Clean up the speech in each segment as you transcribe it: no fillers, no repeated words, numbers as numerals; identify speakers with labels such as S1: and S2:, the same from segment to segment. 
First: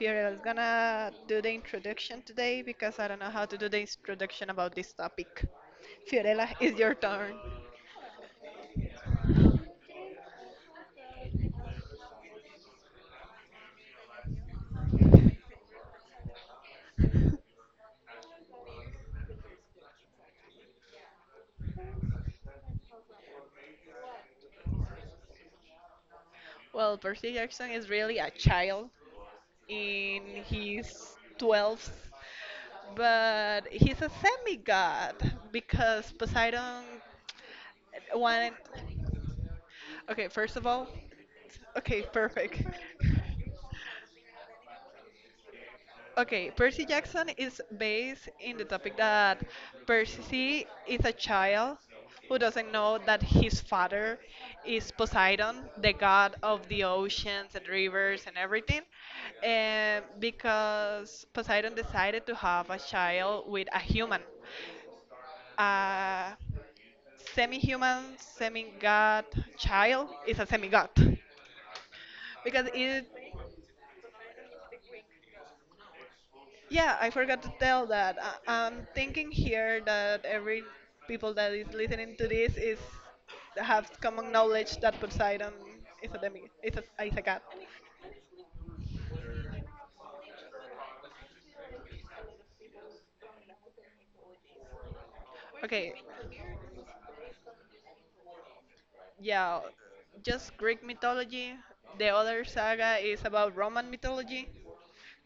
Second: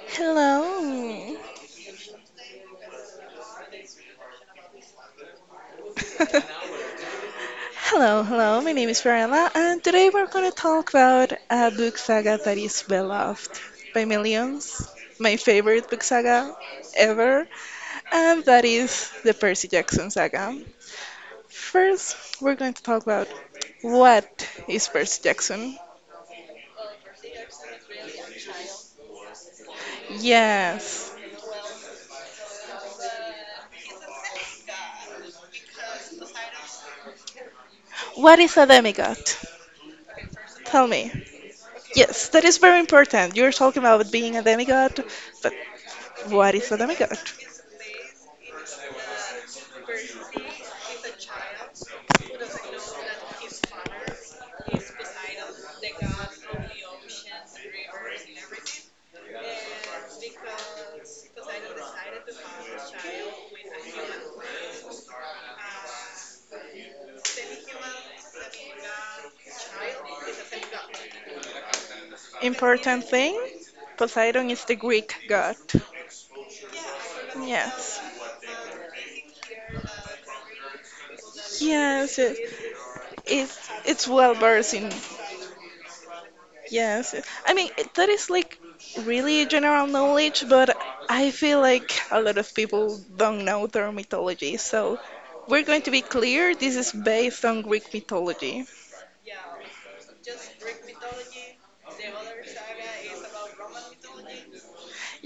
S1: Fiorella is
S2: Hello.
S1: gonna do the introduction today because I don't know how to do the introduction about this topic. Fiorella, it's your turn.
S2: Hello, hello. My name is Varela, and today we're going to talk about a book saga that is beloved by millions. My favorite book saga ever, and that is the Percy Jackson saga. First, we're going to talk about what is Percy Jackson?
S1: Well, Percy Jackson is really a child in
S2: Yes.
S1: his 12th, but he's a semi god because Poseidon
S2: What
S1: wanted.
S2: is a demigod?
S1: Okay, first of
S2: Tell
S1: all,
S2: me.
S1: okay,
S2: Yes, that is
S1: perfect.
S2: very important. You're talking about being a demigod, but
S1: Okay,
S2: what is a
S1: Percy
S2: demigod?
S1: Jackson is based in the topic that Percy is a child who doesn't know that his father is Poseidon, the god of the oceans and rivers and everything, because Poseidon decided to have a child with a human. A semi human, semi god child is a semi god because
S2: Important
S1: it
S2: thing, Poseidon is the Greek god.
S1: Yeah, I forgot to tell
S2: Yes.
S1: that. I'm thinking here that every people that is listening
S2: Yes,
S1: to
S2: yes.
S1: this is
S2: It's
S1: have
S2: it's
S1: common
S2: well versed
S1: knowledge
S2: in.
S1: that Poseidon is a demi
S2: Yes.
S1: is a god.
S2: I mean, that is like really general knowledge, but I feel like a lot of people don't know their mythology. So, we're going to
S1: Okay,
S2: be clear, this is based on Greek mythology.
S1: yeah, just Greek mythology. The other saga is about Roman mythology,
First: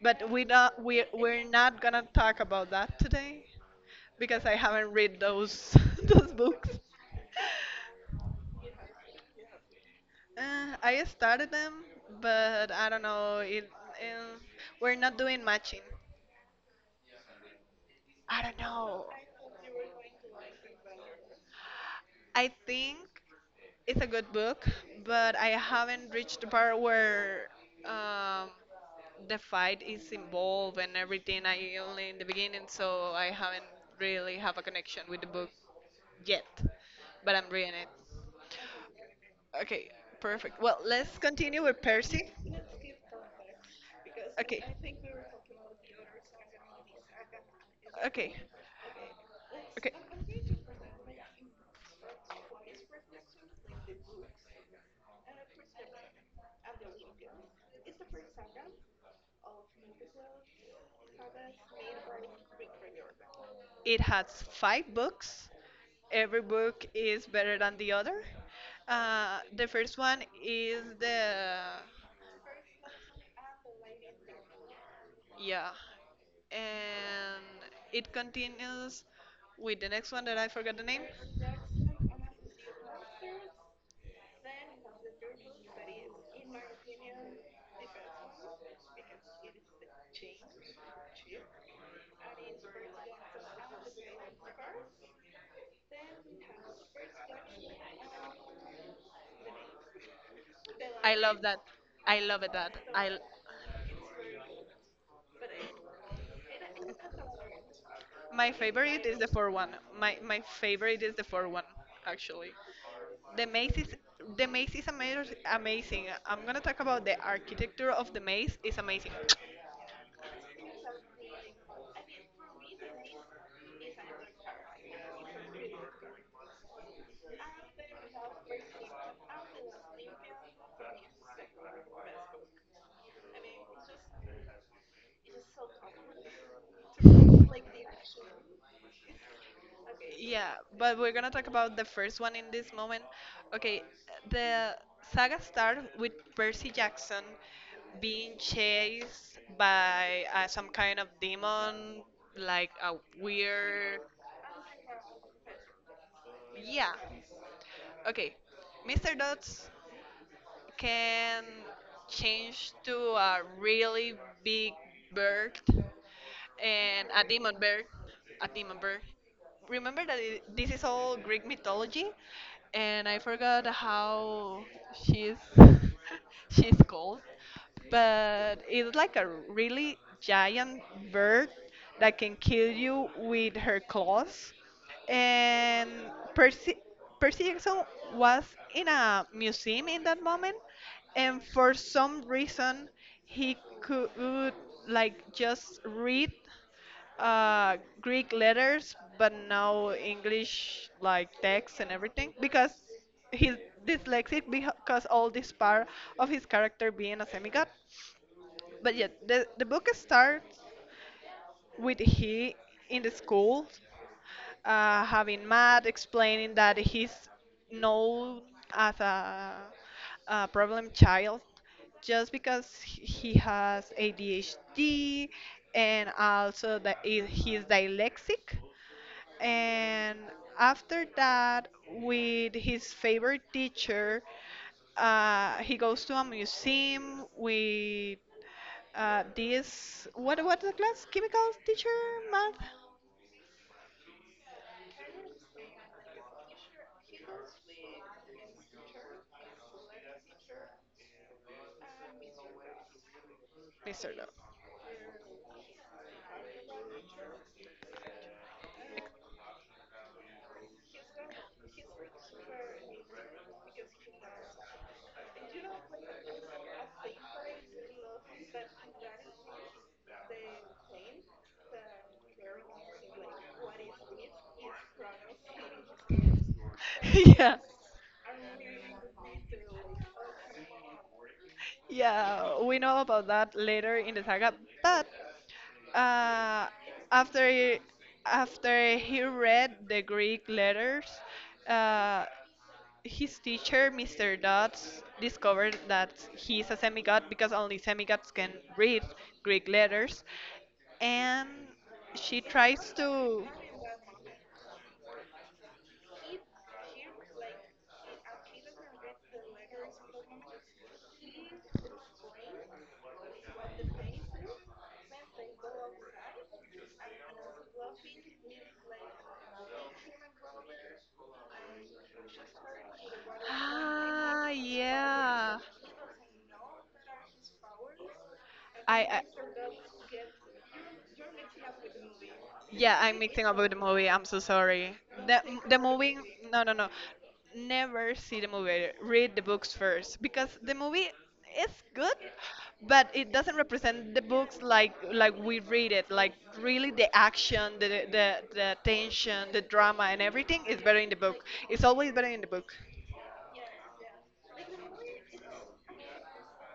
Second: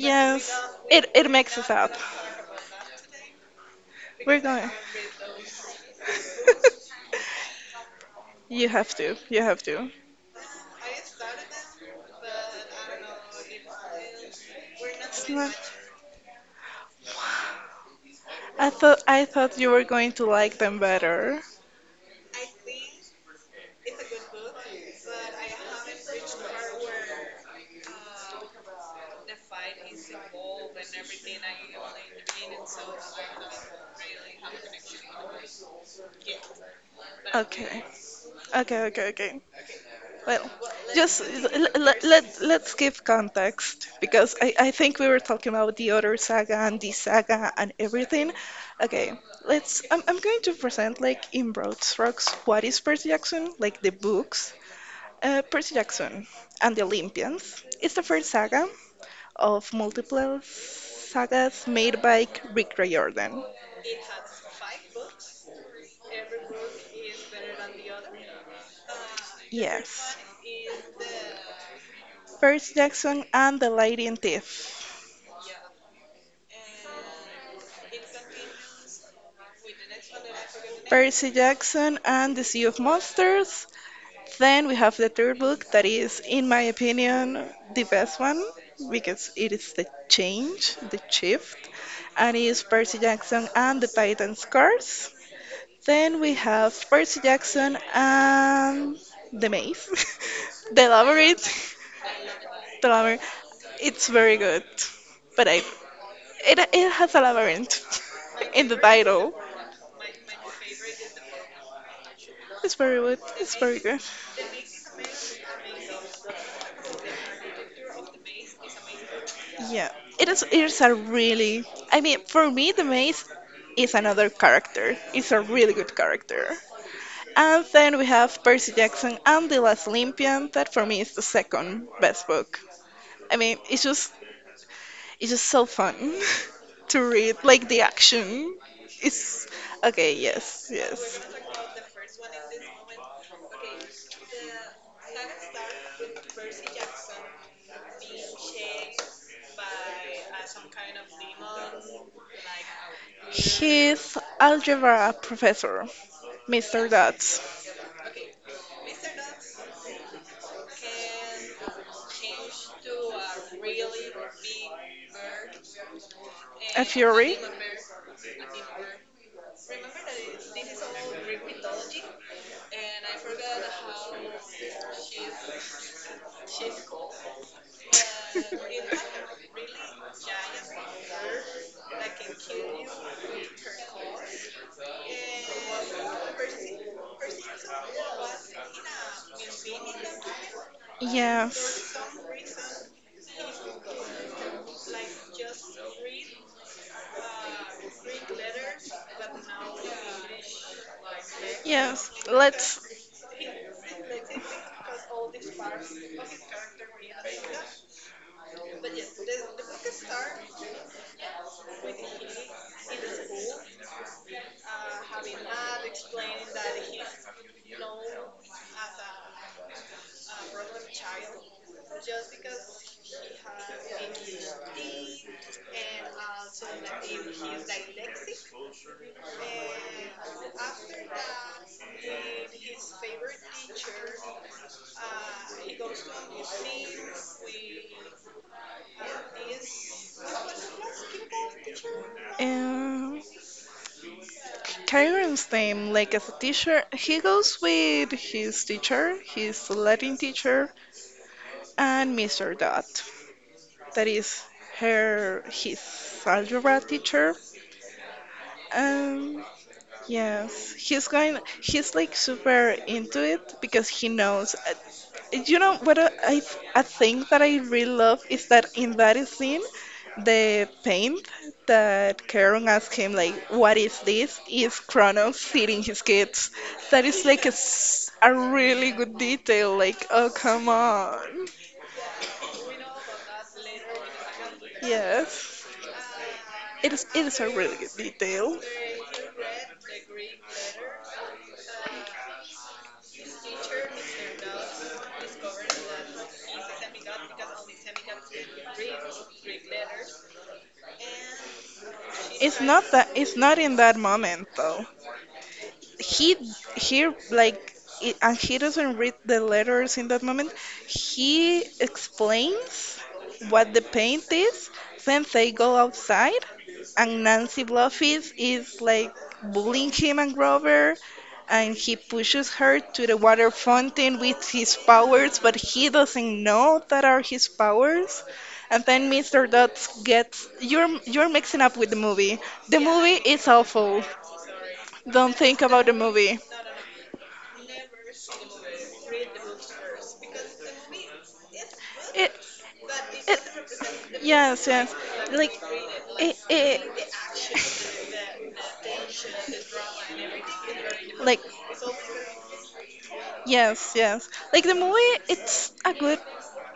S1: but
S2: It
S1: we're
S2: makes us
S1: not
S2: up.
S1: gonna talk about that today
S2: We're
S1: because I
S2: going.
S1: haven't read those those books.
S2: You have to. You have to.
S1: I started them, but I don't know. Um, we're not
S2: It's
S1: doing
S2: not.
S1: matching. I don't
S2: I thought
S1: know.
S2: I thought you were going to like them better.
S1: I think it's a good book, but I haven't reached the part where um, the fight is involved and everything. I only in the beginning, so I haven't really have a connection with the book yet. But I'm reading
S2: Okay.
S1: it.
S2: Okay, okay, okay.
S1: Okay,
S2: Well,
S1: perfect. Well, let's
S2: just
S1: continue
S2: l
S1: with
S2: let, let
S1: Percy.
S2: let's give context, because I
S1: Okay,
S2: I think we were talking about the other saga and the saga and everything.
S1: okay,
S2: Okay, let's
S1: okay.
S2: I'm going to present like in broad strokes what is Percy Jackson, like the books. Percy Jackson and the Olympians. It's the first saga of multiple sagas made by Rick Riordan.
S1: It has five books. Every book is better than the other. The first
S2: Yes,
S1: one is the
S2: Percy Jackson and the Lady and Thief.
S1: Yeah, and it continues with the next one that I forgot the name.
S2: Percy Jackson and the Sea of Monsters. Then we have the third book that is, in my opinion, the best one because it is the change, the shift, and it is Percy Jackson and the Titan's Curse. Then we have Percy Jackson and the Maze, the
S1: I love that.
S2: Labyrinth,
S1: I love it that.
S2: the
S1: I
S2: Labyrinth. It's very good, but I it it has a labyrinth
S1: my
S2: in the
S1: favorite is the
S2: title.
S1: four one. My favorite is the four one actually.
S2: It's very good.
S1: The
S2: It's
S1: maze
S2: very
S1: is
S2: good.
S1: the maze is amazing. Amazing. I'm gonna talk about the architecture of the maze is amazing.
S2: Yeah, it is. It's a really. I mean, for me, the maze is another character. It's a really good character. And then we have Percy Jackson and the Last Olympian. That for me is the second best book. I mean, it's just so fun to read. Like the action is okay.
S1: Yeah,
S2: Yes,
S1: but we're
S2: yes.
S1: gonna talk about the first one in this moment. Okay, the saga starts with Percy Jackson being chased by some kind of demon, like a weird.
S2: He's algebra professor, Mr.
S1: Yeah.
S2: Dutz.
S1: Okay, Mr. Dots can change to a really big bird
S2: A
S1: and a
S2: fury?
S1: demon bird. A demon bird. Remember this is all Greek mythology, and I forgot how she's she's called, but it's like a really giant bird that can kill you with her claws. And Percy Percy Jackson was in a museum in that moment, and for
S2: Yes,
S1: some reason he could like just read Greek letters, but no English like text and
S2: yes.
S1: everything because
S2: Let's.
S1: he's dyslexic because all this part of his character being a semigod. But yeah, the book starts with he in the school having Matt explaining that he's known as a problem child just because he has ADHD and also that he's dyslexic. And after that, with his favorite teacher, he goes to a museum with this. What what's the class? Chemicals teacher, math,
S2: Uh, Kyron's name, like as a teacher, he goes with his teacher, his Latin teacher, and Mr. Dot, that
S1: Mr. Love.
S2: is her his algebra teacher. Um, yes, he's going. He's like super into it because he knows. You know what I think that I really love is that in that scene, the paint that Karen asked him like, "What is this?" is Kronos feeding his kids. That is like a,
S1: Yeah,
S2: s- a really good detail. Like, oh come on,
S1: yeah. We know about that later in the saga, but
S2: yes.
S1: uh,
S2: It is a really
S1: after
S2: good detail.
S1: after he read the Greek letters, uh, his teacher, Mr. Dodds, discovered that he's is a semigod because only semigods can read Greek letters, and she
S2: It's not
S1: tries
S2: that it's
S1: to.
S2: not in that moment though. he he like it, and he doesn't read the letters in that moment. He explains what the paint is. Then they go outside, and Nancy Bluffis is like bullying him and Grover, and he pushes her to the water fountain with
S1: Ah,
S2: his powers, but
S1: yeah.
S2: he doesn't know that are his powers. And then
S1: I
S2: Mr. Dutz gets, you're mixing up with the movie. The
S1: Yeah,
S2: movie
S1: I'm
S2: is
S1: mixing up with the
S2: awful.
S1: movie. I'm so sorry.
S2: Don't
S1: The
S2: think
S1: the
S2: about the
S1: movie.
S2: movie.
S1: No, no, no. Never see the movie. Read the books first because the movie is good,
S2: It,
S1: but it doesn't represent the books
S2: yes,
S1: like
S2: yes.
S1: like
S2: Like
S1: we read it. Like
S2: it,
S1: really, the action, the
S2: it,
S1: the the tension, the drama, and everything is better in the
S2: like
S1: book. It's always better in the book.
S2: yes, yes. Like the movie, it's a good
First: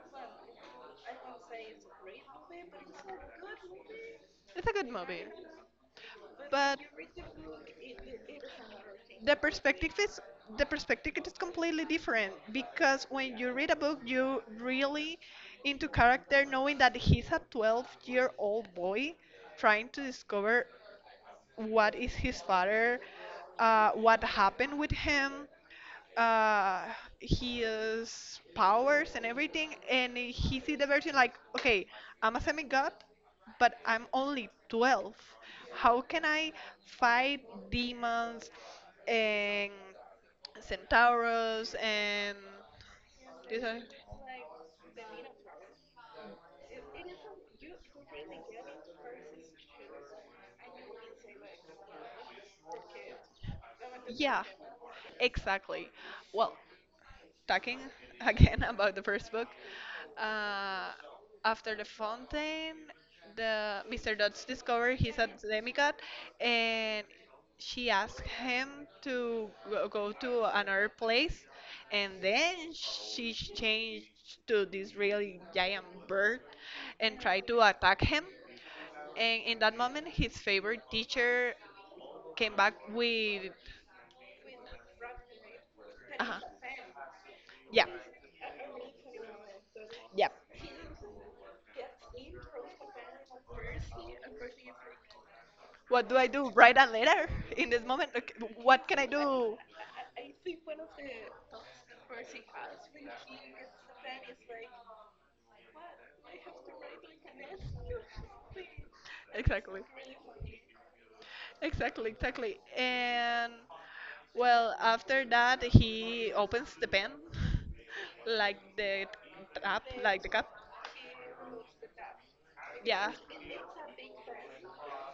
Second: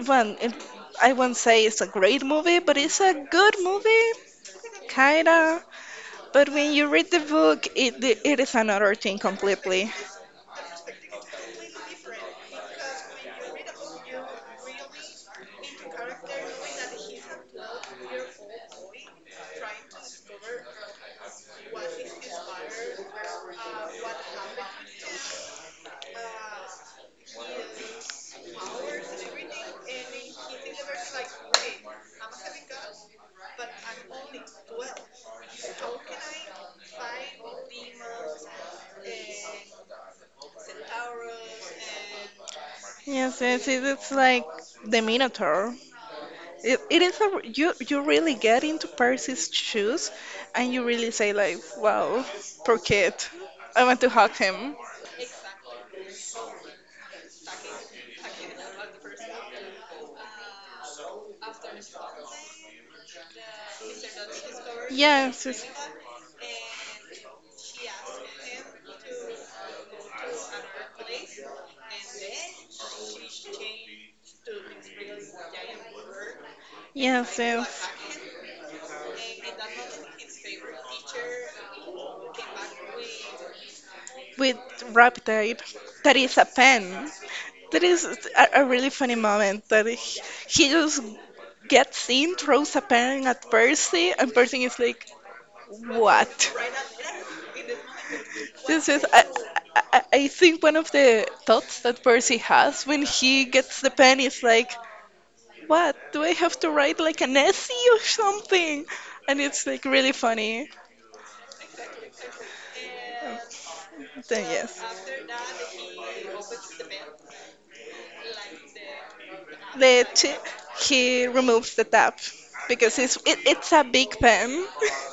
S2: one. I won't say it's a great movie, but it's a good movie,
S1: It's a good movie,
S2: kinda. But when
S1: but
S2: you read the book, it is another thing
S1: the
S2: completely.
S1: perspective is completely different, because when you read a book you really into character, knowing that he's a 12-year-old boy trying to discover what is his father, what happened with him, uh his powers and everything. And he see the version like, okay, I'm a semi-god, but I'm only 12. How can I fight demons and centaurs and
S2: Yes,
S1: these
S2: yes.
S1: are
S2: It's like the Minotaur. It is a you you really get into Percy's shoes, and you really say like, wow, poor kid, I want to hug
S1: yeah,
S2: him.
S1: exactly. Well, talking again about the first book. Uh, after the fountain, the Mr. Dodds discovered his a
S2: Yes, yes,
S1: demigod, and she asked him to go to another place, and then she changed to this really giant bird and
S2: yes.
S1: tried to
S2: Yes.
S1: attack him. And in that moment, his favorite teacher came back with
S2: With rap tape, that is
S1: uh-huh.
S2: a pen. That
S1: Yeah.
S2: is a really funny moment that he,
S1: Yeah.
S2: he just gets in, throws a pen at Percy, and Percy is like,
S1: What do I do?
S2: "What?"
S1: Write a letter in this moment? Okay,
S2: This
S1: what can
S2: is,
S1: I
S2: I,
S1: do?
S2: I I think, one of the thoughts that Percy has when he gets the pen is like, "What? Do I have to write like an essay or something?" And it's
S1: Exactly.
S2: like really funny.
S1: Exactly, exactly. And
S2: Then
S1: well,
S2: yes.
S1: after that, he opens the pen, like the trap,
S2: the
S1: like the
S2: t-
S1: cup.
S2: he removes the tap because
S1: Yeah.
S2: it's a big pen.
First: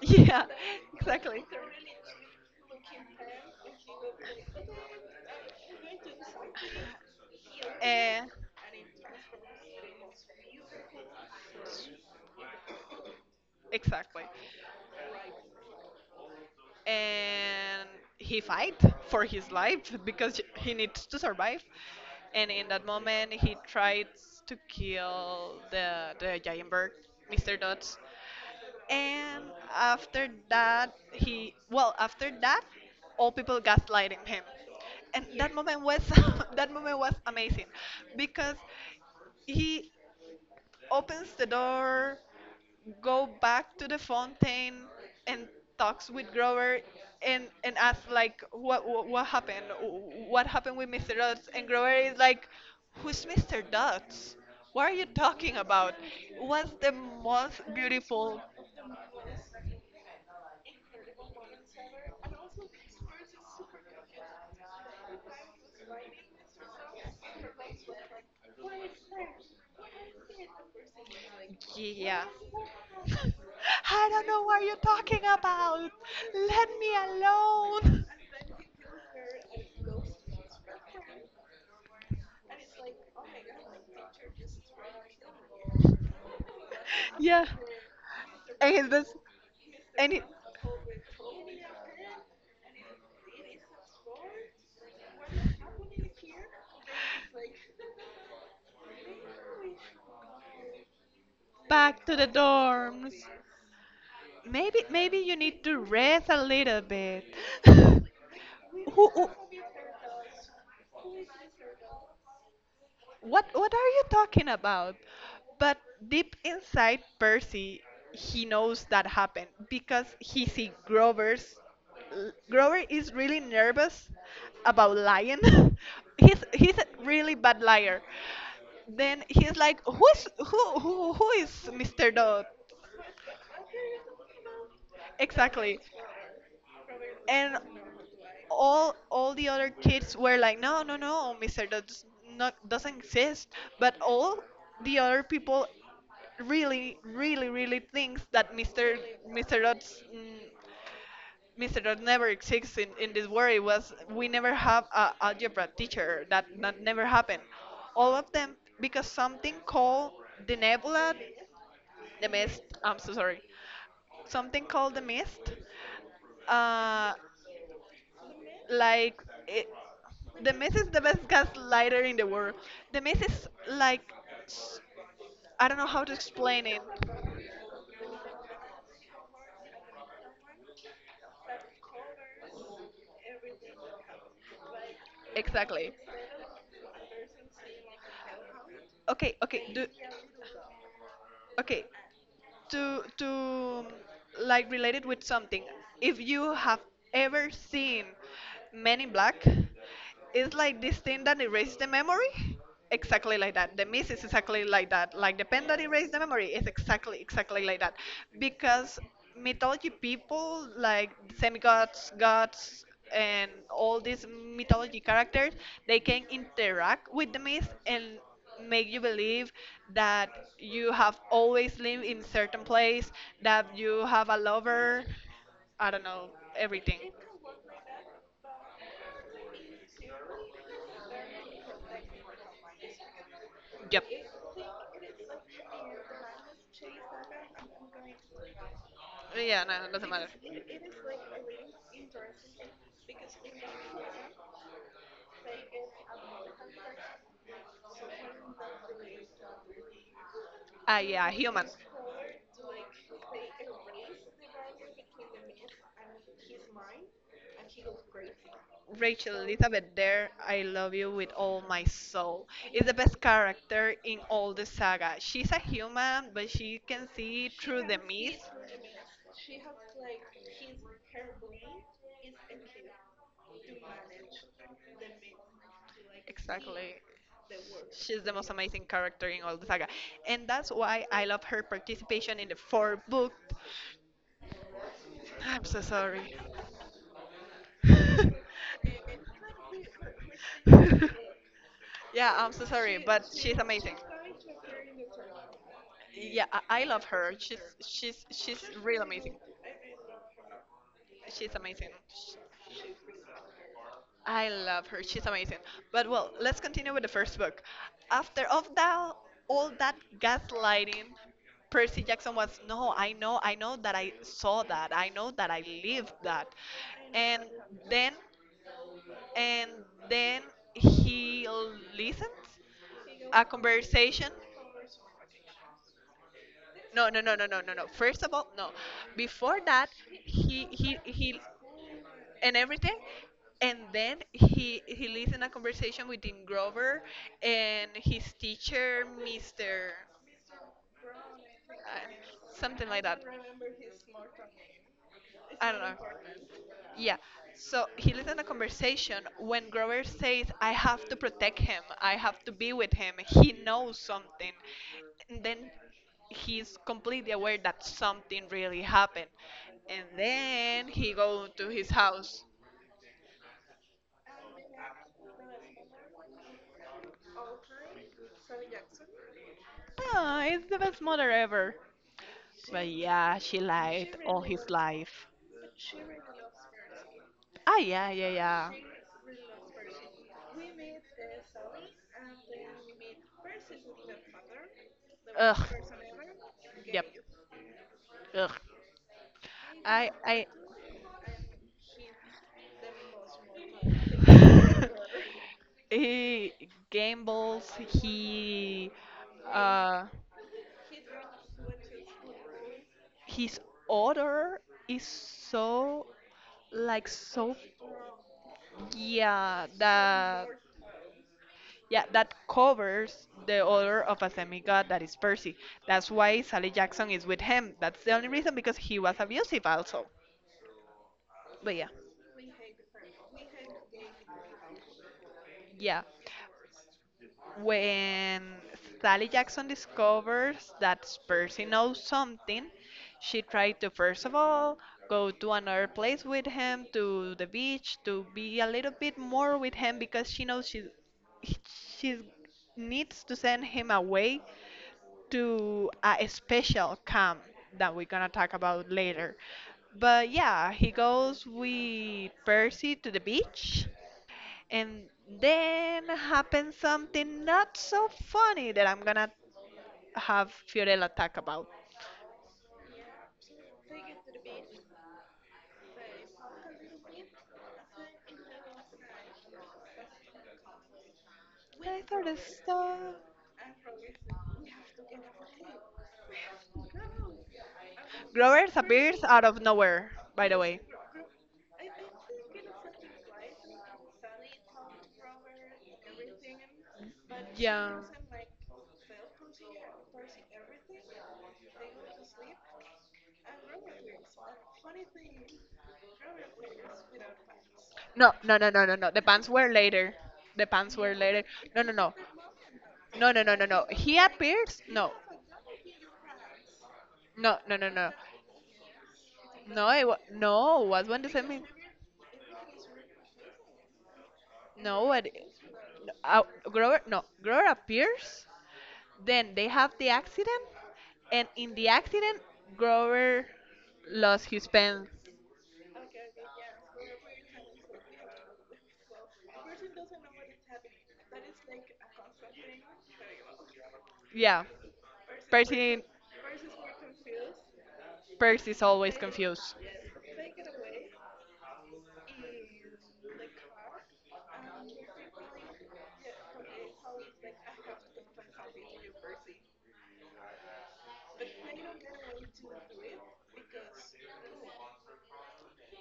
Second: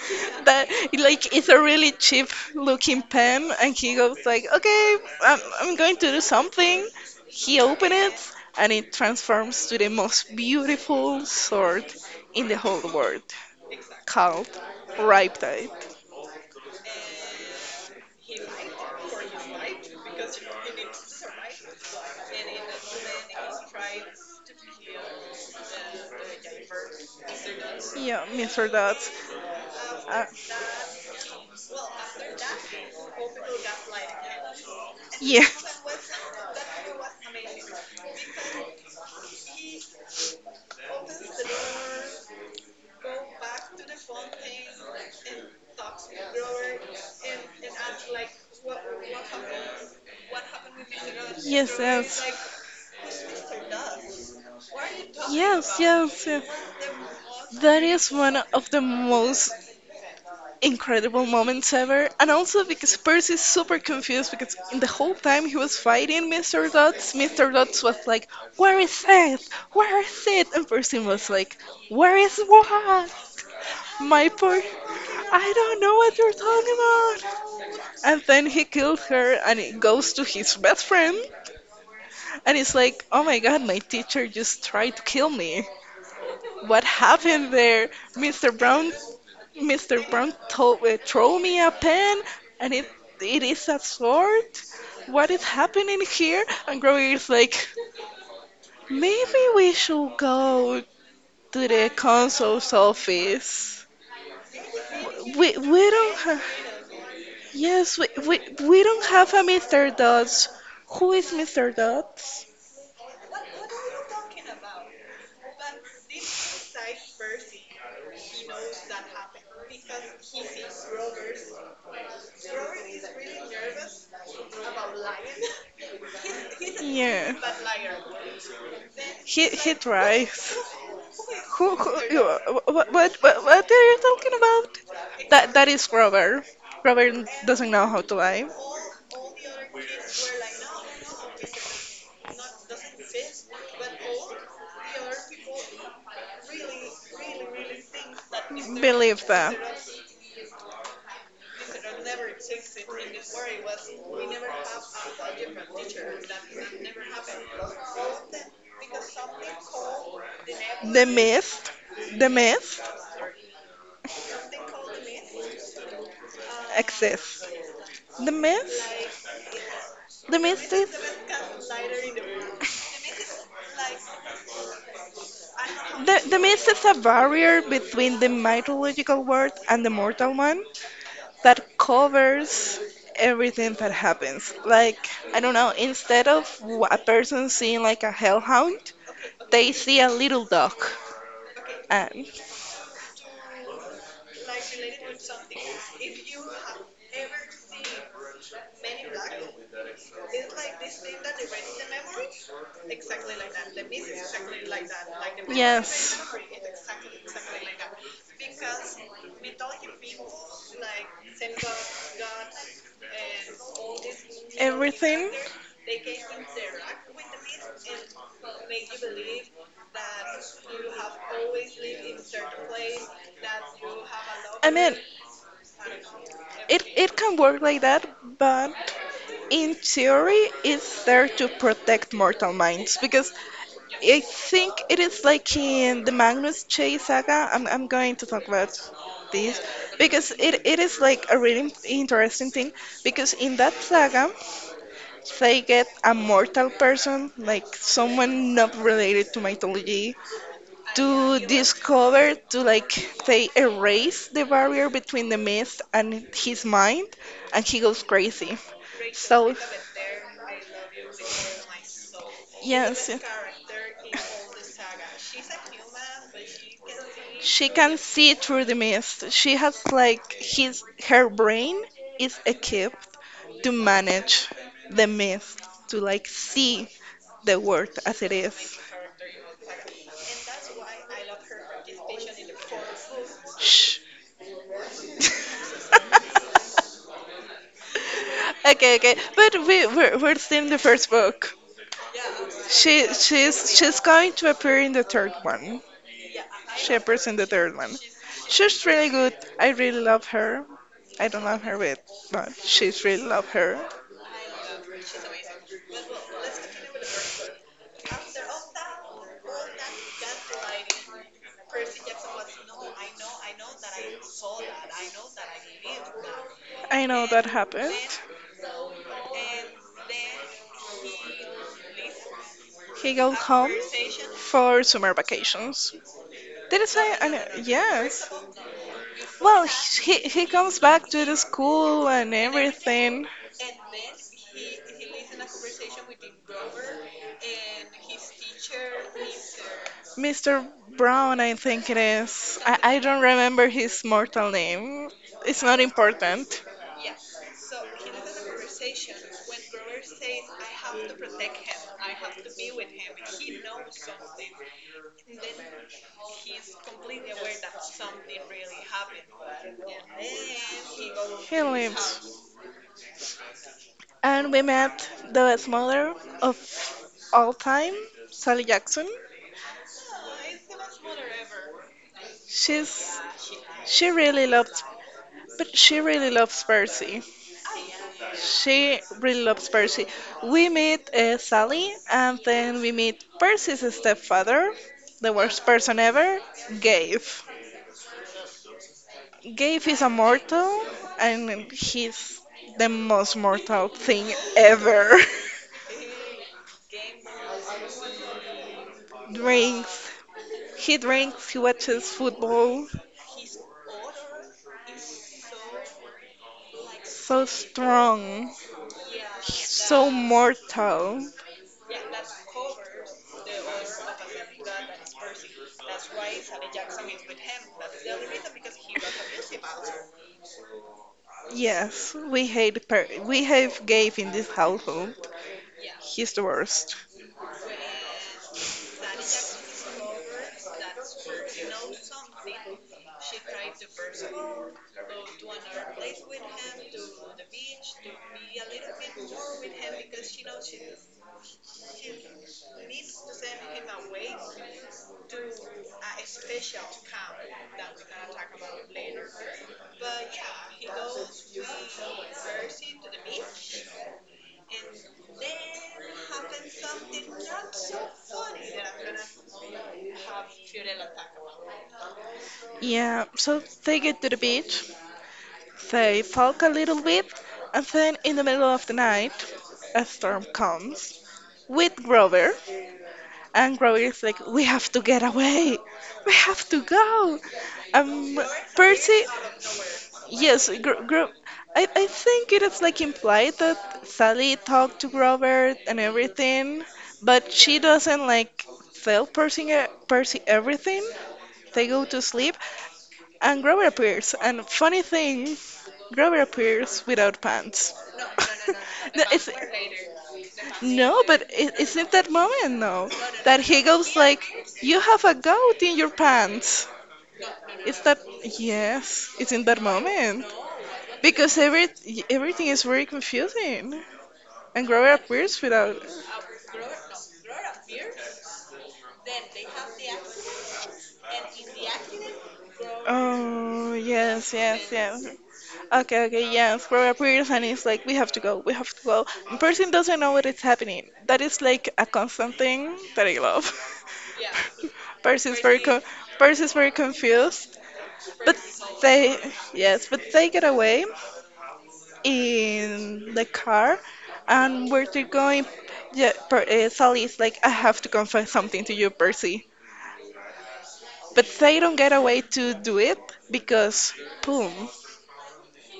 S1: Yeah,
S2: That, like,
S1: exactly.
S2: it's a really cheap looking pen, and he goes like, okay, I'm going to do something. He opens
S1: Uh,
S2: it, and it transforms to the most beautiful sword in the whole world,
S1: Exactly.
S2: called Riptide.
S1: And he fight for his life because he needs to survive. And in that moment, he tries to kill the giant bird, Mr. Dots.
S2: Yeah, Mr. Dots.
S1: And
S2: uh,
S1: after that, he well, all people gaslighting him. And
S2: yeah,
S1: that moment was that moment was amazing because he opens the door, go back to the fountain, and talks with Grover, and asks like, what happened, with Mr. Dutz? And
S2: yes, yes,
S1: Grover is like, who's Mr. Dutz? What are you talking
S2: yes,
S1: about?
S2: yes, yes.
S1: It was the most
S2: That is one
S1: beautiful.
S2: of the most incredible moments ever. And also because Percy's super confused, because in the whole time he was fighting Mr. Dots, Mr. Dots was like, "Where is it? Where is it?" And Percy was like, "Where
S1: Yeah.
S2: is what?
S1: I
S2: My
S1: don't know
S2: poor
S1: what you're talking
S2: I don't
S1: about,
S2: know what you're
S1: let
S2: talking
S1: me
S2: about."
S1: alone.
S2: And then he killed her, and it goes to his best friend, and it's like, "Oh my god, my teacher just tried to kill me. What
S1: Yeah.
S2: happened there? Mr.
S1: And he's
S2: Brown
S1: this,
S2: Mr.
S1: and it,
S2: Brown told, throw me a pen, and it is a sword. What is happening here?" And Grover is like, "Maybe we should go to the
S1: Back to the
S2: consul's
S1: dorms.
S2: office.
S1: Maybe you
S2: We
S1: need to
S2: we don't
S1: rest
S2: have,
S1: a little bit.
S2: yes,
S1: who,
S2: we don't
S1: who-
S2: have a Mr. Dodds. Who is Mr. Dodds?"
S1: what are you talking about? But deep inside Percy, he knows that happened because he see Grover is really nervous about lying. He's a
S2: Yeah.
S1: really bad liar. Then
S2: He
S1: he's
S2: he
S1: like, who's
S2: tries.
S1: who is
S2: Who
S1: Mr.
S2: you-
S1: Dodd?
S2: what are you talking about?" That, that
S1: Exactly.
S2: is Grover. Grover
S1: And
S2: doesn't know how to lie.
S1: all the other kids were like, no, no, no, Mister that does not, doesn't exist, but all the other people really really really thinks that
S2: Believe that.
S1: mr Dot's, mm, mr. Dot never exists in this world. It was, we never have a algebra teacher, that that never happened. All of them, because something called the
S2: The
S1: nebula
S2: myth, the
S1: the mist,
S2: myth
S1: I'm so sorry, something called the mist, uh,
S2: exists. The
S1: Like
S2: myth,
S1: it,
S2: the
S1: the
S2: myth
S1: mess is the
S2: is
S1: best gaslighter in the world. The mess is like s- I don't know how to
S2: the myth
S1: explain
S2: is
S1: it
S2: a barrier between the mythological world and the mortal one, that covers everything that happens. Like, I don't know,
S1: exactly.
S2: instead of a person seeing like a hellhound,
S1: Okay, okay,
S2: they
S1: do
S2: see a little dog.
S1: okay.
S2: And
S1: To like relate it with something. If you have ever seen Men in Black, it's like this thing that erases the memory. Exactly like that. The miss is exactly like that. Like the pen that erased the
S2: yes.
S1: memory is exactly exactly like that. Because mythology people, like semi-gods, gods, and all these mythology
S2: Everything.
S1: characters, they can interact with the myth and make you believe that you have always lived in certain place, that you have a
S2: I mean,
S1: lover, I don't know,
S2: it,
S1: everything.
S2: it can work like that, but in theory, it's there to protect mortal minds, because
S1: Yep.
S2: I think it is like in the Magnus Che saga. I'm going to talk about this,
S1: Yeah, no, it doesn't matter.
S2: because it is like a really interesting thing. Because in that saga, they get a mortal person, like someone not related to mythology,
S1: Ah, yeah,
S2: to
S1: human.
S2: discover, to like, they erase the barrier between the myth and his mind, and he goes crazy.
S1: Rachel
S2: So,
S1: Elizabeth Dare, I love you with all my soul, is the
S2: yes.
S1: best character in all the saga. She's a human, but she can see
S2: She
S1: through the
S2: can see
S1: mist.
S2: through the mist. She has like his her brain is equipped to manage the mist, to like see
S1: Exactly.
S2: the world
S1: She's
S2: as
S1: the
S2: it
S1: most
S2: is.
S1: amazing character in all the saga. And that's why I love her participation in the four book.
S2: Shh.
S1: I'm so sorry.
S2: Okay, okay, but we're still in the first book.
S1: Yeah, I'm so sorry,
S2: She
S1: but she's
S2: she's
S1: amazing.
S2: she's going to appear in the third one.
S1: Yeah, I
S2: She
S1: love
S2: appears
S1: her.
S2: in the third one.
S1: She's
S2: She's
S1: real
S2: really good.
S1: amazing.
S2: I really love her. I don't
S1: She's
S2: love her,
S1: amazing.
S2: but but she's really love her.
S1: I love her. She's amazing. But well, let's continue with the first book. After of that, all that gaslighting, Percy Jackson was no. I know. I know that I saw that. I know that I lived that.
S2: I know
S1: And
S2: that happened.
S1: then and then he listens
S2: He got
S1: a
S2: home
S1: conversation.
S2: for summer vacations. Did I
S1: No,
S2: say?
S1: no,
S2: I
S1: no,
S2: know,
S1: no, no, no, no, first
S2: yes.
S1: of all, no. Before
S2: Well,
S1: that,
S2: he comes back to the
S1: he
S2: school and
S1: and everything.
S2: everything.
S1: And then he leads in a conversation with Dean Grover and his teacher, Mr.
S2: Mr. Brown, I think it
S1: Uh,
S2: is. I,
S1: something
S2: I
S1: like that.
S2: don't remember his mortal name. It's
S1: I don't
S2: not
S1: know.
S2: important.
S1: Yeah. So he lives in a conversation when Grover says, I have to protect him. I have to be with him. He knows something. And then
S2: And
S1: he's completely aware that something really happened. And then he goes
S2: he
S1: to his
S2: lives.
S1: house.
S2: House. And we met the best mother of all time, Sally Jackson.
S1: Ah, it's the best mother ever. But
S2: She's
S1: yeah, she
S2: she
S1: lied all
S2: really
S1: his
S2: loves
S1: life.
S2: she really loves Percy.
S1: Ah, yeah, yeah, yeah.
S2: She really loves Percy. We meet, Sally, and then we meet Percy's stepfather, the
S1: Ugh.
S2: worst person ever,
S1: Yep.
S2: Gabe.
S1: Ugh.
S2: Gabe is a
S1: I.
S2: mortal, and he's the most mortal thing ever.
S1: he gambles. Uh,
S2: drinks. He drinks, he watches football.
S1: his order is so like
S2: So
S1: so.
S2: strong,
S1: Yeah,
S2: so
S1: that
S2: mortal.
S1: Yeah, that covers the odor of a demigod that is Percy. That's why Sally Jackson is with him. That's the only reason because he was abusive also. But yeah,
S2: Yes, we hate we have Gabe in this household.
S1: yeah.
S2: He's the worst.
S1: When Sally Jackson discovers that Percy knows something, she tried to first of all go to another place with him, to the beach, to be a little bit more with him because she knows he- she needs to send him away to a special camp that we're gonna talk about later. But yeah, he goes with Percy to the beach, and then happens something not so funny that I'm gonna have Fiorella talk about.
S2: Yeah, so they get to the beach, they talk a little bit, and then in the middle of the night, a storm comes
S1: When
S2: with
S1: I thought of
S2: Grover,
S1: stuff,
S2: and Chloe is like, "We have to get away. We have to go." Um,
S1: Grover appears
S2: Percy,
S1: out of nowhere. By the
S2: yes,
S1: way,
S2: I think it is like implied that Sally talked to Grover and everything, but she
S1: yeah.
S2: doesn't like tell Percy, Percy everything. They go to sleep, and Grover appears. And funny thing, Grover appears without pants.
S1: No, no, no, no, no, no. The
S2: No,
S1: pants were later. The pants were
S2: no,
S1: later.
S2: but it,
S1: No, no,
S2: it's not
S1: no,
S2: that moment, no.
S1: no, no, no,
S2: That
S1: no,
S2: he
S1: no.
S2: goes
S1: He
S2: like,
S1: appears.
S2: "You
S1: No,
S2: have a goat in your pants."
S1: no, no, no,
S2: It's
S1: no.
S2: that, yes, it's in that
S1: No,
S2: moment,
S1: No. What when does it
S2: because
S1: mean?
S2: everything is very confusing, and
S1: No,
S2: Grover appears without.
S1: uh, Grover. No, Grover appears. Then they have the accident, and in the accident, Grover
S2: Oh
S1: lost
S2: yes,
S1: his
S2: yes,
S1: pants.
S2: yes. Okay, okay, yes. Grover appears, and it's like, "We have to go, we have to go." The person doesn't know what is happening. That is like a constant thing that I love.
S1: Yeah,
S2: Percy is very
S1: Percy.
S2: con- Percy is very confused.
S1: Percy's always
S2: They,
S1: confused.
S2: yes, but they get away in the car, and where they're going, yeah, Sally is like, "I have to confess something to you, Percy." But they don't get away to do it, because, boom,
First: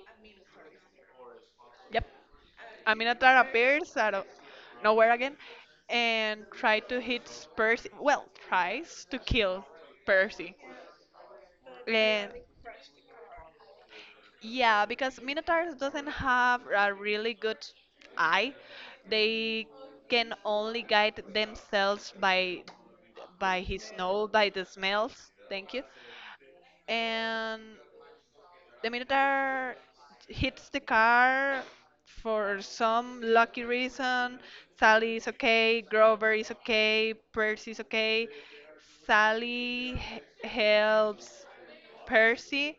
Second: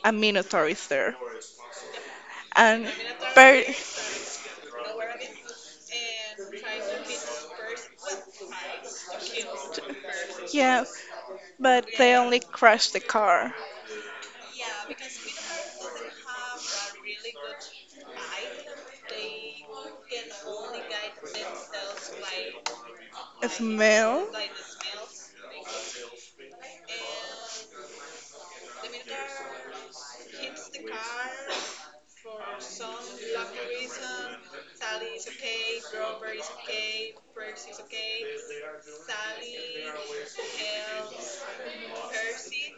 S2: a Minotaur is there,
S1: Yep.
S2: and
S1: I mean,
S2: per,
S1: appears out of nowhere again and try to hit Percy. Well, tries to kill Percy.
S2: yeah, but they
S1: And
S2: only crash the car.
S1: yeah, because Minotaurs doesn't have a really good eye. They can only guide themselves by his
S2: Smell.
S1: nose, by the smells. Thank you. And the Minotaur hits the car for some lucky reason. Sally is okay, Grover is okay, Percy is okay. Sally helps Percy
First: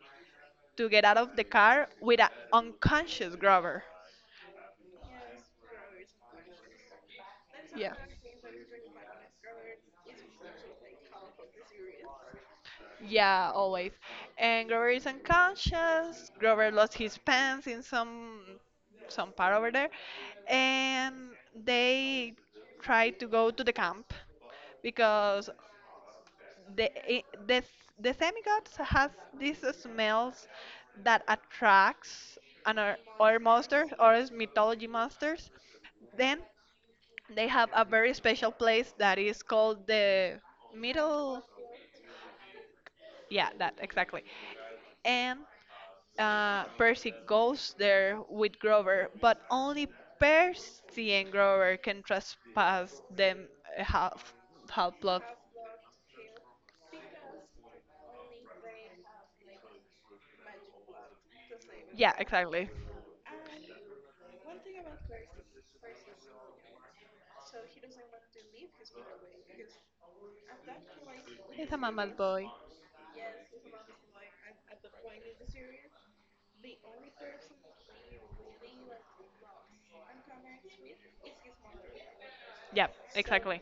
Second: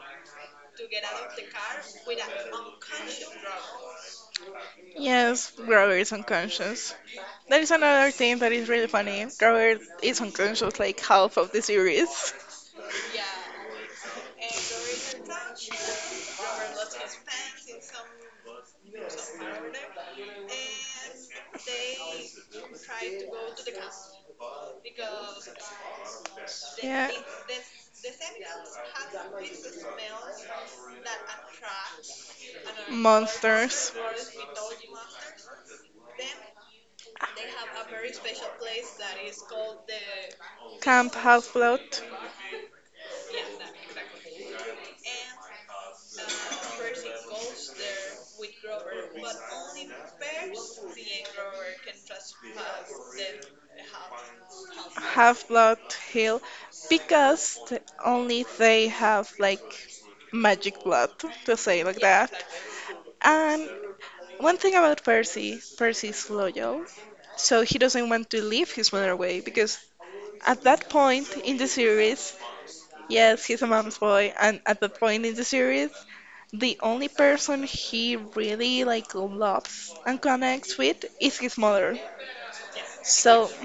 S1: to get out of the car with an unconscious Grover.
S2: Yes, Grover is unconscious. That is
S1: Yeah.
S2: another thing that is really funny. Grover is unconscious like half of the series.
S1: Yeah, always. And Grover is unconscious. Grover lost his pants in some part over there, and they try to go to the camp because the
S2: Yeah.
S1: i- the the semigods has these smells that attracts another other monsters
S2: Monsters.
S1: or is mythology monsters. Then they have a very special place that is called the
S2: Camp
S1: middle.
S2: Half Blood,
S1: Yeah, that exactly. And Percy goes there with Grover, but only Percy and Grover can trespass them, uh, half half blood.
S2: Half Blood Hill, because only they have like magic blood, to say like
S1: Yeah,
S2: that.
S1: exactly.
S2: And one thing about Percy, Percy's loyal. So he doesn't want to leave his mother away because at that point in the
S1: He's a mama's
S2: series,
S1: boy.
S2: yes, he's a mom's boy, and at that point in the series, the only person he really loves and connects with is his mother.
S1: Yeah,
S2: So
S1: exactly.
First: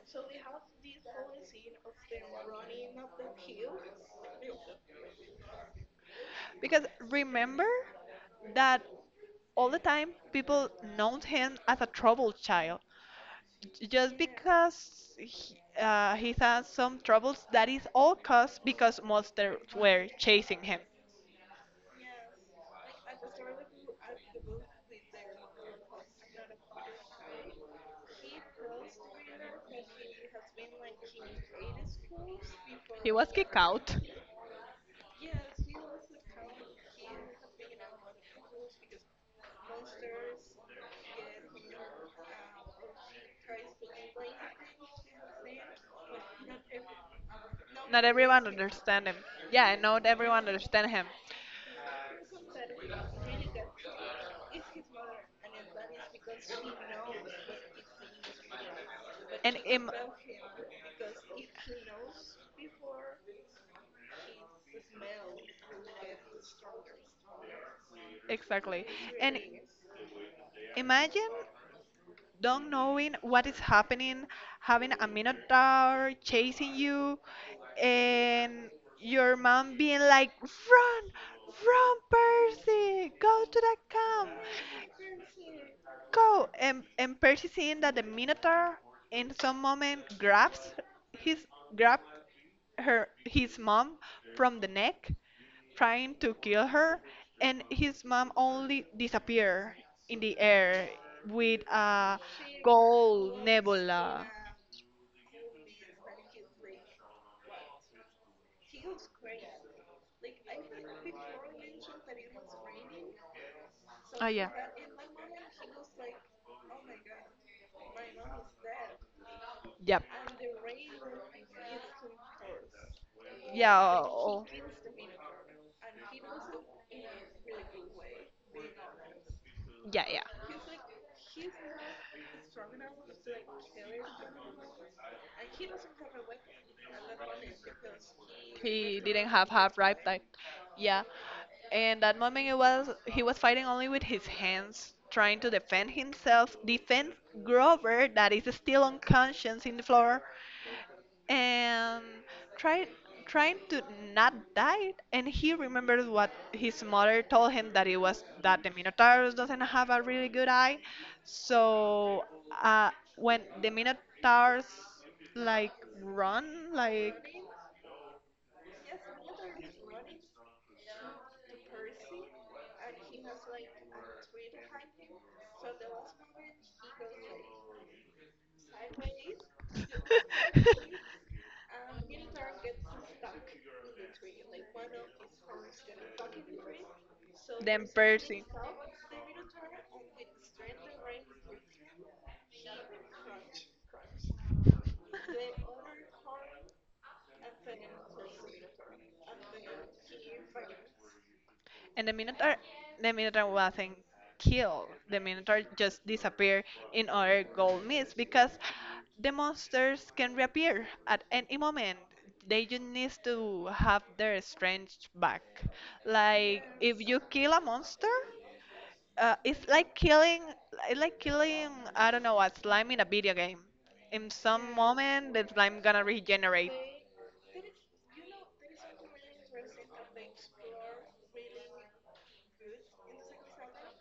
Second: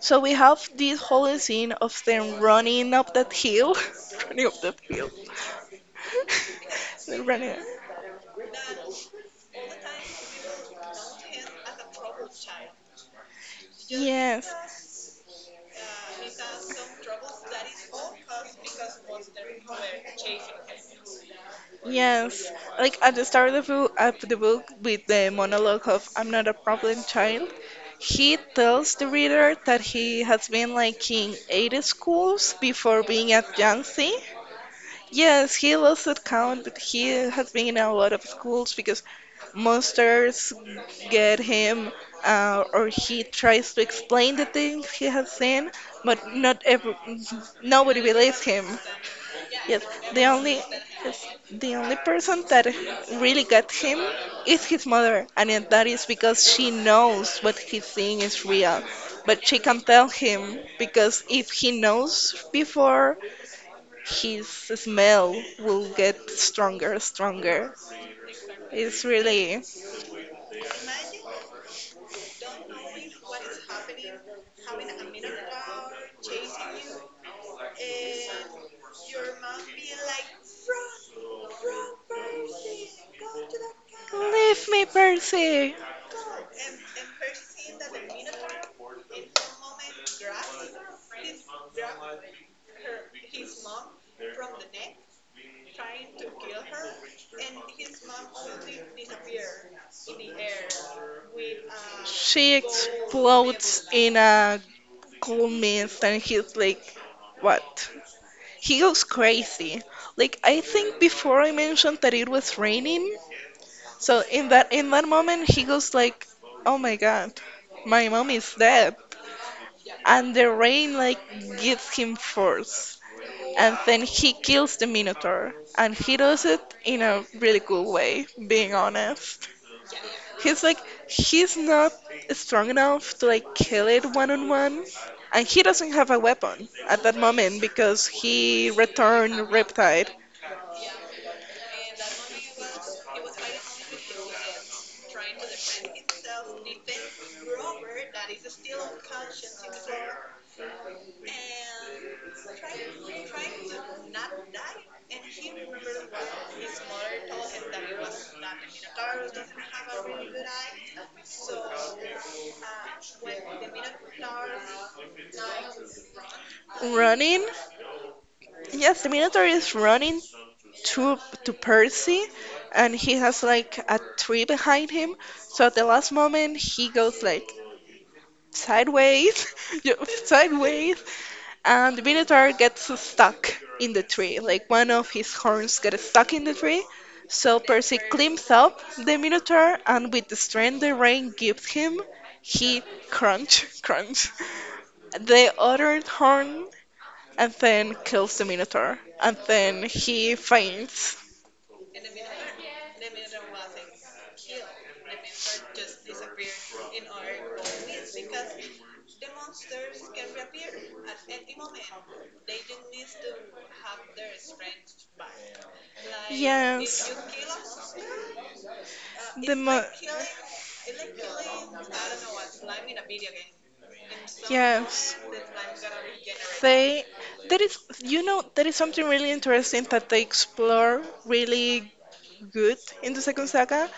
S2: so we have this whole scene of them running up that hill, running up that hill.
S1: Because
S2: They're running.
S1: remember that all the time people known him as a troubled child, just
S2: Yes.
S1: because he's had some troubles, that is all caused because monsters were chasing him.
S2: Yes, like at the start of the book, with the monologue of "I'm not a problem child." He tells the reader that he has been like in 8 schools before
S1: He was
S2: being
S1: kicked
S2: at
S1: out.
S2: Yangtze. Yes, he lost that count, but he has been in a lot of schools because monsters get him, or he tries to explain the things he has seen, but not every, nobody
S1: Not
S2: believes
S1: everyone
S2: him.
S1: understand him. Yeah,
S2: Yes,
S1: not
S2: the
S1: everyone
S2: only
S1: understand him.
S2: yes, the only person that really got him is his mother, and that is because she knows what he's seeing is real, but
S1: And
S2: she can tell him because if he knows before, his smell will get stronger.
S1: exactly.
S2: It's
S1: And
S2: really
S1: imagine don't knowing what is happening, having a minotaur chasing you, and your mom being like, "Run, run, Percy! Go to the camp,
S2: leave me, Percy.
S1: go!" And Percy seeing that the minotaur in some moment grabs his grab her his mom from the neck trying to kill her, and his mom only disappear in the air with a
S2: She
S1: gold
S2: explodes in
S1: nebula.
S2: a comments and he's like, what? He goes crazy. Like I think before I mentioned that it was raining. So
S1: Ah, yeah.
S2: in that moment he goes like, oh my god, my mom is dead.
S1: Yep.
S2: And the rain like gives him force. And
S1: Yeah.
S2: then he
S1: Oh,
S2: kills the Minotaur. And he does it in a really cool way, being honest.
S1: yeah, yeah.
S2: He's like, he's not strong enough to like kill it one on one, and he doesn't have a weapon at that moment because he
S1: He didn't
S2: returned
S1: have half ripe,
S2: Riptide.
S1: like, yeah. And that moment it was he was fighting only with his hands, trying to defend himself, defend Grover that is still unconscious in the floor, and try trying to not die, and he remembers what his mother told him, that it was that the Minotaurus doesn't have a really good eye. So uh, when the Minotaurs, like, run, like
S2: Running, yes, the Minotaur is running to to Percy, and he has like a tree behind him. So at the last moment, he goes like sideways, yeah, sideways, and the Minotaur gets stuck in the tree. Like one of his horns gets stuck in the tree. So
S1: Then
S2: Percy
S1: Percy.
S2: climbs up the Minotaur, and with the strength the rain gives him, he crunch, crunch, the other horn, and then kills the Minotaur. And then he faints.
S1: And the Minotaur wasn't killed. The Minotaur just disappeared in our gold mist because the monsters can reappear at any moment. They just need to have their strength back. Like if
S2: Yes.
S1: you kill a monster,
S2: The
S1: it's
S2: mo-
S1: like killing, it's like killing, I don't know, a slime in a video game. In some
S2: yes.
S1: moment, the slime gonna regenerate.
S2: They, there is, there is something really interesting that they explore really good in the second saga.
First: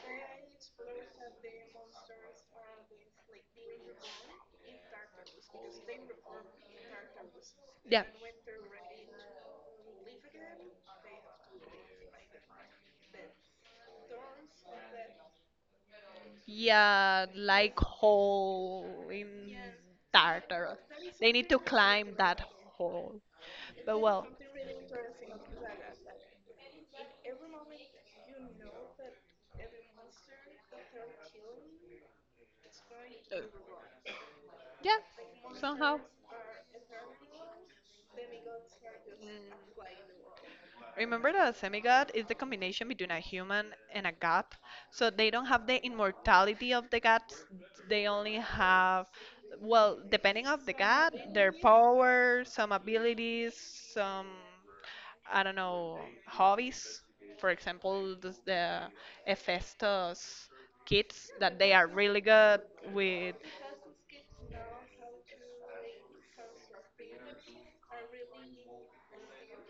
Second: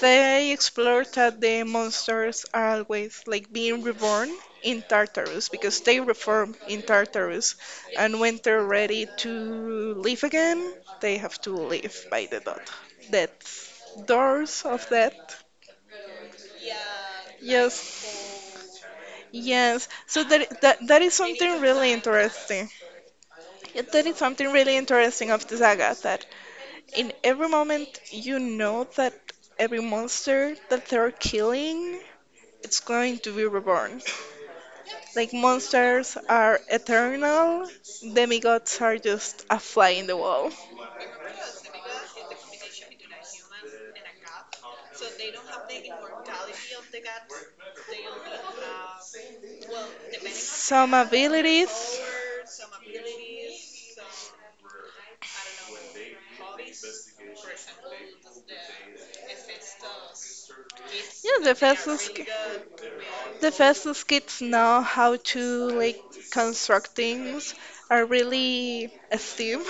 S2: They explore that the monsters are always like being reborn in Tartarus because they reform in Tartarus,
S1: Yeah.
S2: and when they're ready to live again, they have to live by the death, doors of death.
S1: Yeah, like
S2: Yes,
S1: hole in
S2: yes. So
S1: Tartarus.
S2: that is
S1: They need to
S2: something really
S1: climb that
S2: interesting.
S1: hole.
S2: You're
S1: But
S2: doing
S1: well,
S2: something really interesting of the saga that in every moment you know that every monster that they're killing it's going to be reborn.
S1: yeah,
S2: Like
S1: somehow.
S2: monsters are eternal, demigods are just a fly in the wall.
S1: Remember that a demigod is the combination between a human and a god. So they don't have the immortality of the gods. They only have, well, depending of the
S2: Some
S1: god, their
S2: abilities. Yeah,
S1: power, some abilities, some, I don't know, hobbies. For example, the Hephaestus kits
S2: the
S1: that they are
S2: fastest
S1: really good with.
S2: the fastest kids now how to like construct things are really STEAM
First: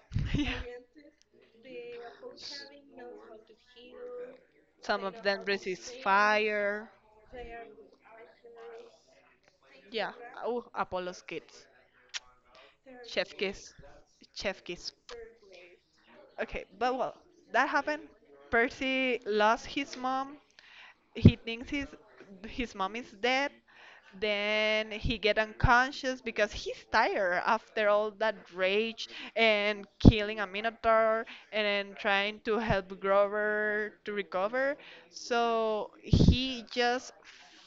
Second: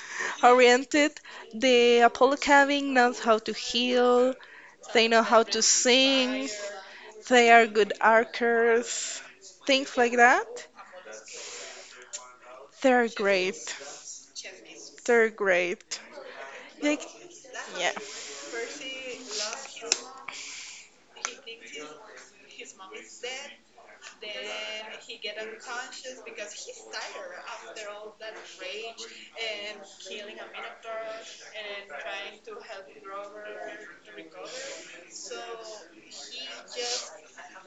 S1: Yeah.
S2: oriented. The Apollo cabin knows how to heal,
S1: Some
S2: they
S1: of
S2: know how
S1: them
S2: to
S1: resist
S2: sing,
S1: fire.
S2: they are good archers, things
S1: Yeah.
S2: like
S1: Oh,
S2: that.
S1: Apollo's kids.
S2: They're
S1: Chef
S2: great.
S1: kiss. Chef kiss.
S2: They're great.
S1: Okay, but
S2: Like
S1: well, that
S2: yeah,
S1: happened. Percy lost his mom. He thinks his mom is dead. Then he get unconscious because he's tired after all that rage and killing a minotaur, and then trying to help Grover to recover, so he just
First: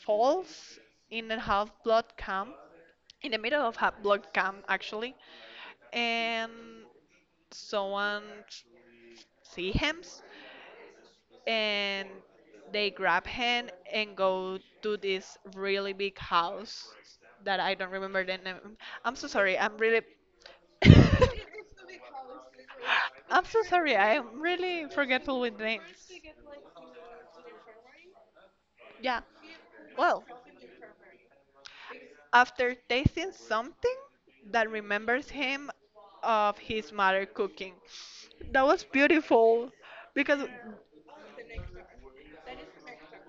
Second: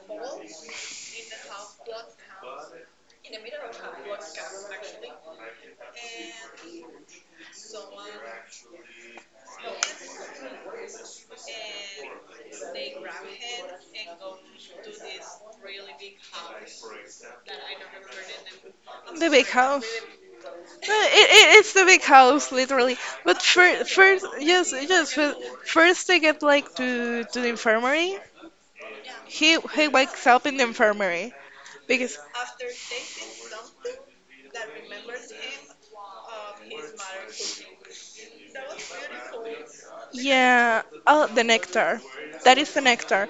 S1: falls in a half blood camp, in the middle of half blood camp actually, and someone see him, and they grab him and go to this really big house that I don't remember the name. I'm so
S2: the big
S1: sorry. I'm
S2: house.
S1: really
S2: No, it's the big house, literally. But
S1: I'm so sorry.
S2: first,
S1: I'm
S2: yes,
S1: really
S2: yes.
S1: forgetful with names.
S2: First, they get like to the infirmary.
S1: Yeah.
S2: He
S1: Well,
S2: wakes up in the infirmary because
S1: after tasting something that remembers him of his mother cooking. That was beautiful because...
S2: yeah, oh the nectar. That is the nectar.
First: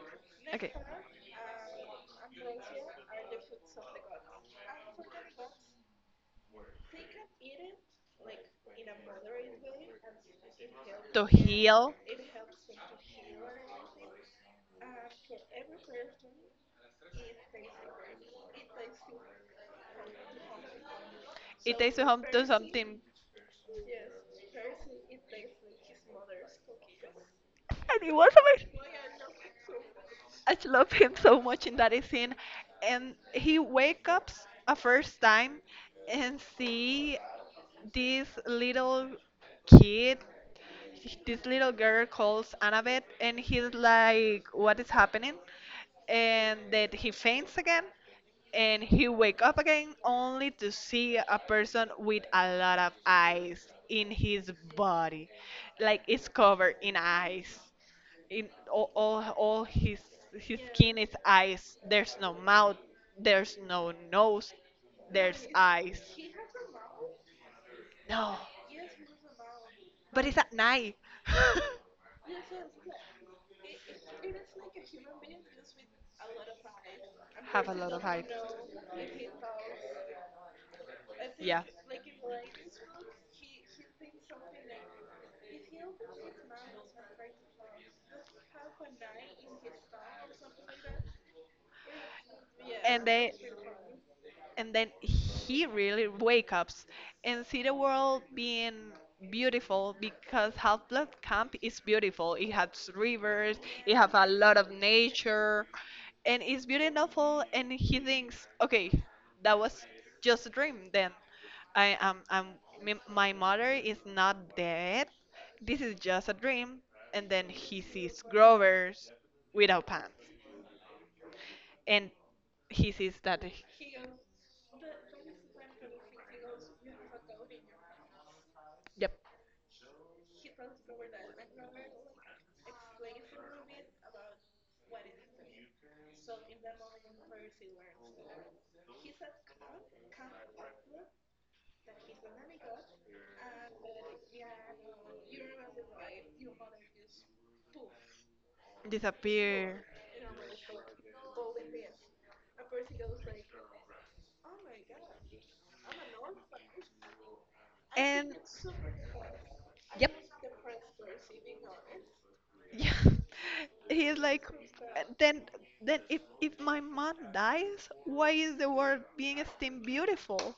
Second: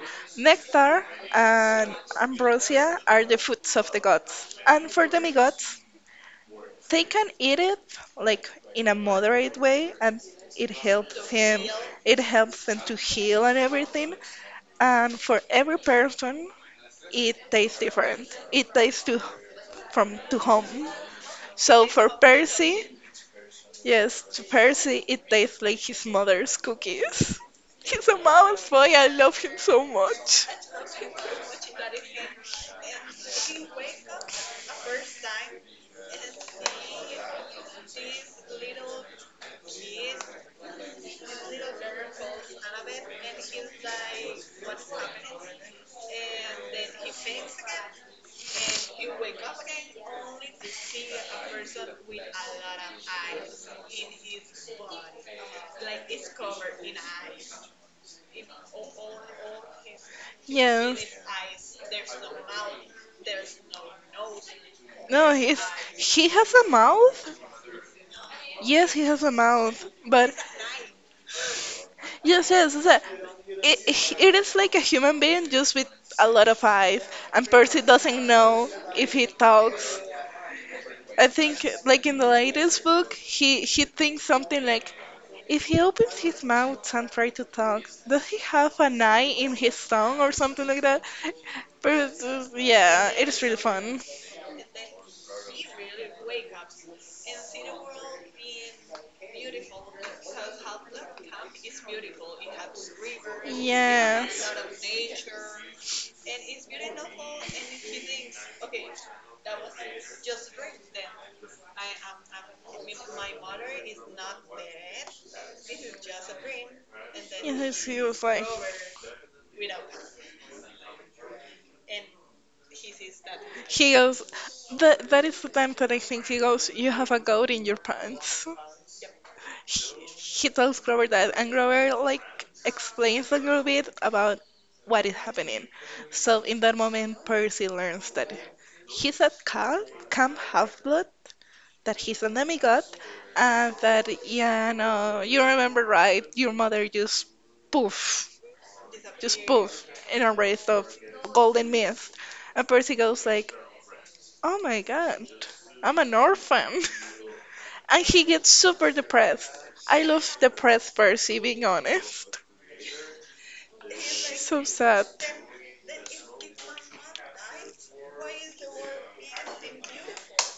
S1: Okay.
S2: Nectar and ambrosia are the foods of the gods. And for demigods, they can eat it like in a moderate way and it
S1: To
S2: helps him
S1: heal.
S2: it helps them to heal and everything. And for every person it tastes different. It tastes to from to home.
S1: It
S2: So
S1: takes
S2: for
S1: him to
S2: Percy,
S1: something.
S2: yes, to Percy, it tastes like his mother's cookies.
S1: And
S2: He's
S1: it
S2: a
S1: was
S2: mouse
S1: amazing.
S2: boy, I love him so much.
S1: I love him so much in that scene. And he wakes up a first time and see this little kid this little girl calls Annabeth, and he's like, what is happening? And then he faints again and he wake up again only to see a person with a lot of eyes in his body. Like, it's covered in eyes. In all his skin is
S2: Yes.
S1: eyes. There's no mouth. There's no nose.
S2: No,
S1: There's
S2: he's
S1: eyes.
S2: he has a mouth.
S1: No.
S2: Yes, he has a mouth,
S1: But
S2: but
S1: it's at night.
S2: yes, yes, it, it is like a human being just with a lot of eyes, and
S1: Have a
S2: Percy
S1: lot of
S2: doesn't
S1: hype.
S2: know if he talks. I
S1: Yeah.
S2: think, like in the latest book, he thinks something like, if he opens his mouth and try to talk, does he have an eye in his tongue or something like that? But it's
S1: Yeah.
S2: yeah, it is really fun.
S1: And then he really wake up and see the world being beautiful because Half Blood Camp is beautiful. It has rivers, it has a
S2: Yes.
S1: lot of nature, and it's beautiful. And he thinks, okay, that was just a dream. Then I am I'm, m- my mother is not dead. This is just a dream. And then he
S2: Yes, he
S1: sees
S2: was like,
S1: Grover's without pants, and he sees that...
S2: he goes, that is the time that I think he goes, you have a goat in your pants.
S1: Yep.
S2: He tells Grover that, and Grover like explains a little bit about what is happening. So in that moment, Percy learns that he's at camp, Camp Half-Blood, that he's a demigod, and that yeah, no, you remember right, your mother poof, just poof
S1: Disappear.
S2: in a wraith of golden mist, and Percy goes like, oh my god, I'm an orphan. And he
S1: And
S2: gets super depressed. I love depressed Percy, being honest.
S1: yeah, he's
S2: He's
S1: like,
S2: so sad.
S1: then then if my mom dies, why is the world being still beautiful?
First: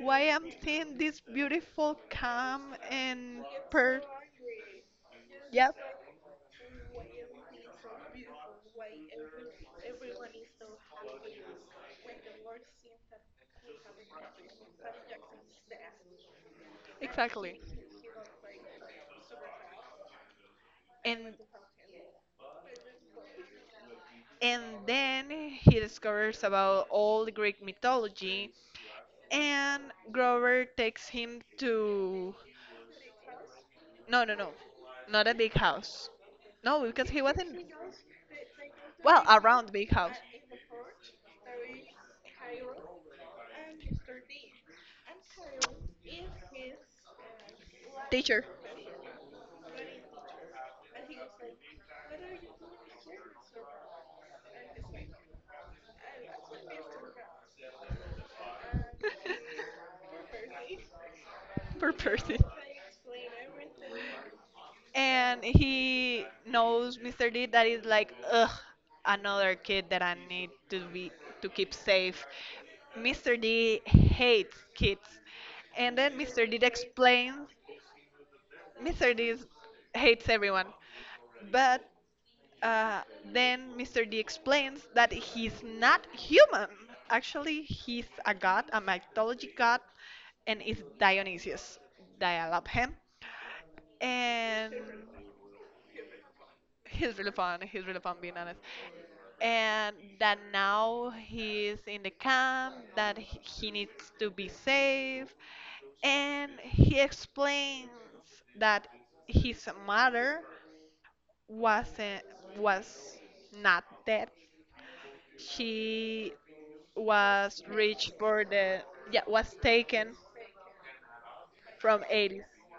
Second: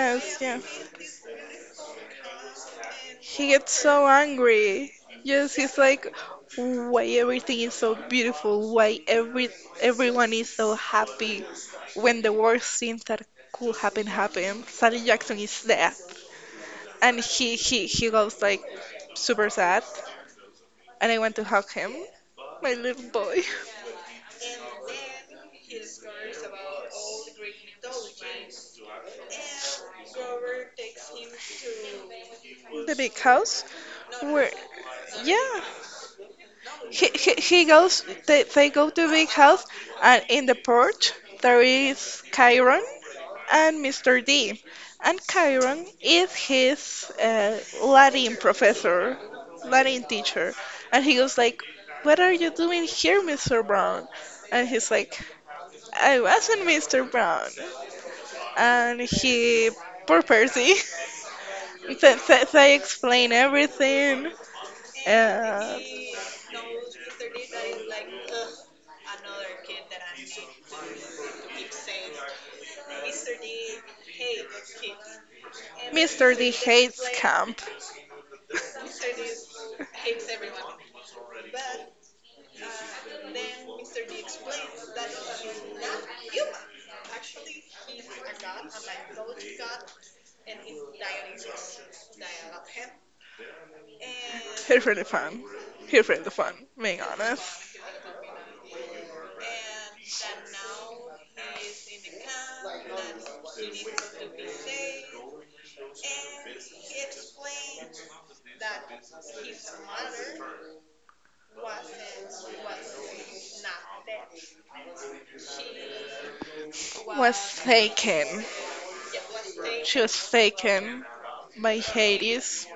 S1: Why am
S2: yeah.
S1: seeing this beautiful, calm and
S2: He gets
S1: per?
S2: so angry. Yes,
S1: Yep.
S2: he's like, why everything is so beautiful? Why everyone is so happy when the worst things that could happen happen? Sally Jackson is dead, and
S1: Exactly.
S2: he goes like super sad. And I want
S1: And
S2: to hug him, my little boy.
S1: and then he discovers about all the Greek mythology, and Grover takes him to...
S2: The big house,
S1: No, no,
S2: where
S1: no, not a big
S2: yeah,
S1: house. No, because he wasn't,
S2: he goes they go to
S1: well,
S2: big house
S1: around big house.
S2: and in the porch there is Chiron and Mr. D and Chiron is his Latin
S1: Teacher.
S2: professor Latin teacher and he goes like what are you doing here Mr. Brown and he's like I wasn't Mr. Brown and he poor Percy
S1: Per person.
S2: they explain everything.
S1: And
S2: uh,
S1: he knows Mr. D that is like, ugh, another kid that I need to be to keep safe. Mr. D hates kids. And then
S2: Mr.
S1: Mr.
S2: D
S1: D
S2: hates
S1: explains...
S2: camp.
S1: Mr. D is- Hates everyone. But uh, then Mr. D explains that he's not human. Actually, he's a god, a mythology god, and is Dionysius. Dial up him. And
S2: He's really fun. He's really fun, being
S1: he's really fun.
S2: honest.
S1: He's really fun, being honest. And that now he's in the camp, that he needs to be safe. And he explains that his mother wasn't was not dead. She
S2: Was
S1: was reached for
S2: taken.
S1: the, yeah, was
S2: She
S1: taken
S2: was taken by
S1: from 80s.
S2: Hades.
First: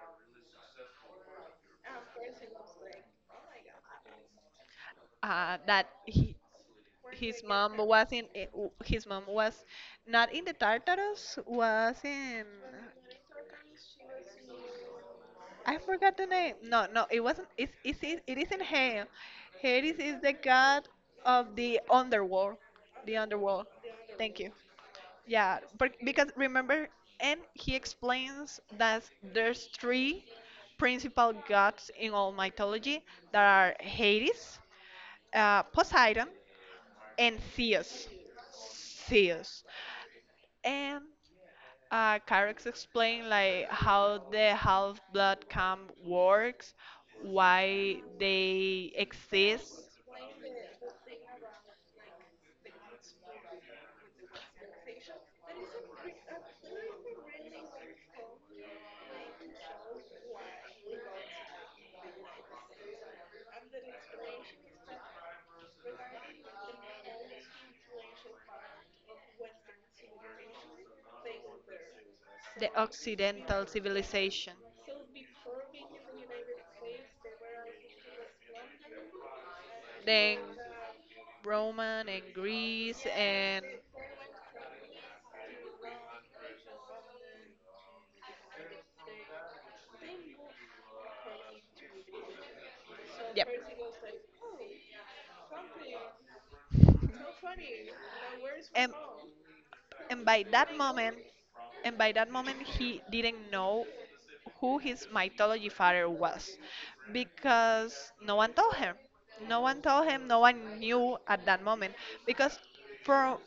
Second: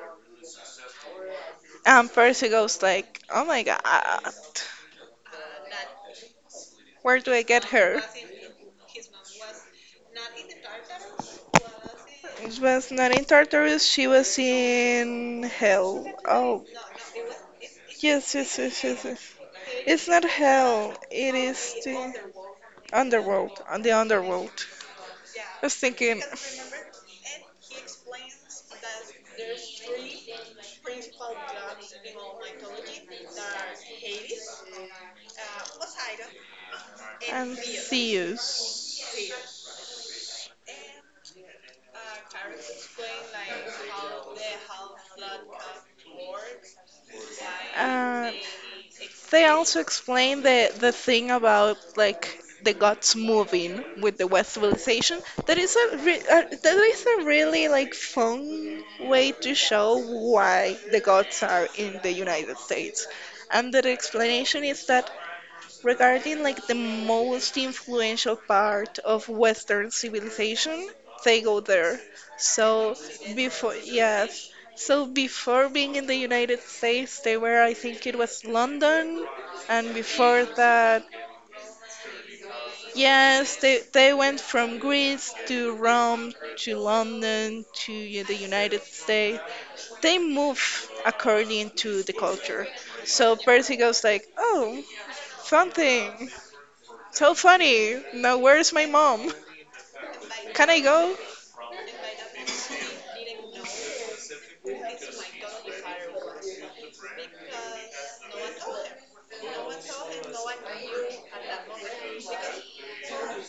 S2: And Percy goes like, oh my god,
S1: Uh, that he,
S2: where do I
S1: his
S2: get
S1: mom
S2: her?
S1: was in, his mom was not in the Tartarus, was in...
S2: It was not in Tartarus, she was in
S1: I
S2: hell.
S1: forgot the name.
S2: Oh,
S1: No, no, it
S2: yes,
S1: it isn't Hades. Hades
S2: It's
S1: is
S2: not
S1: the god
S2: hell, it
S1: of
S2: is
S1: the
S2: the
S1: underworld, the underworld,
S2: on the
S1: thank
S2: underworld.
S1: you. Yeah,
S2: I was
S1: but
S2: thinking
S1: because remember, and he explains that there's three principal gods in all mythology, that are Hades, Poseidon, and
S2: and Theus.
S1: Zeus, and Carex explained like how the Half-Blood Camp works, why
S2: Uh,
S1: they
S2: they also
S1: exist,
S2: explain the thing about like the gods moving with the West civilization. That is a really like fun way to show why the gods are in the United States. And the explanation is that regarding like the most influential part of Western civilization, they go there.
S1: the
S2: So
S1: Occidental
S2: before, yes.
S1: civilization,
S2: So before being in the United States, they were, I think it was London, and
S1: then
S2: before that,
S1: Roman and Greece
S2: yes,
S1: and...
S2: they went from Greece to Rome to London to the United States. They move according to the culture. So
S1: Yep.
S2: Percy goes like, "Oh, something." So funny. Now, where's my
S1: And
S2: mom?
S1: and by
S2: Can
S1: that
S2: I go?
S1: moment, he didn't know who his mythology father was because no one told him, no one knew at that moment, because for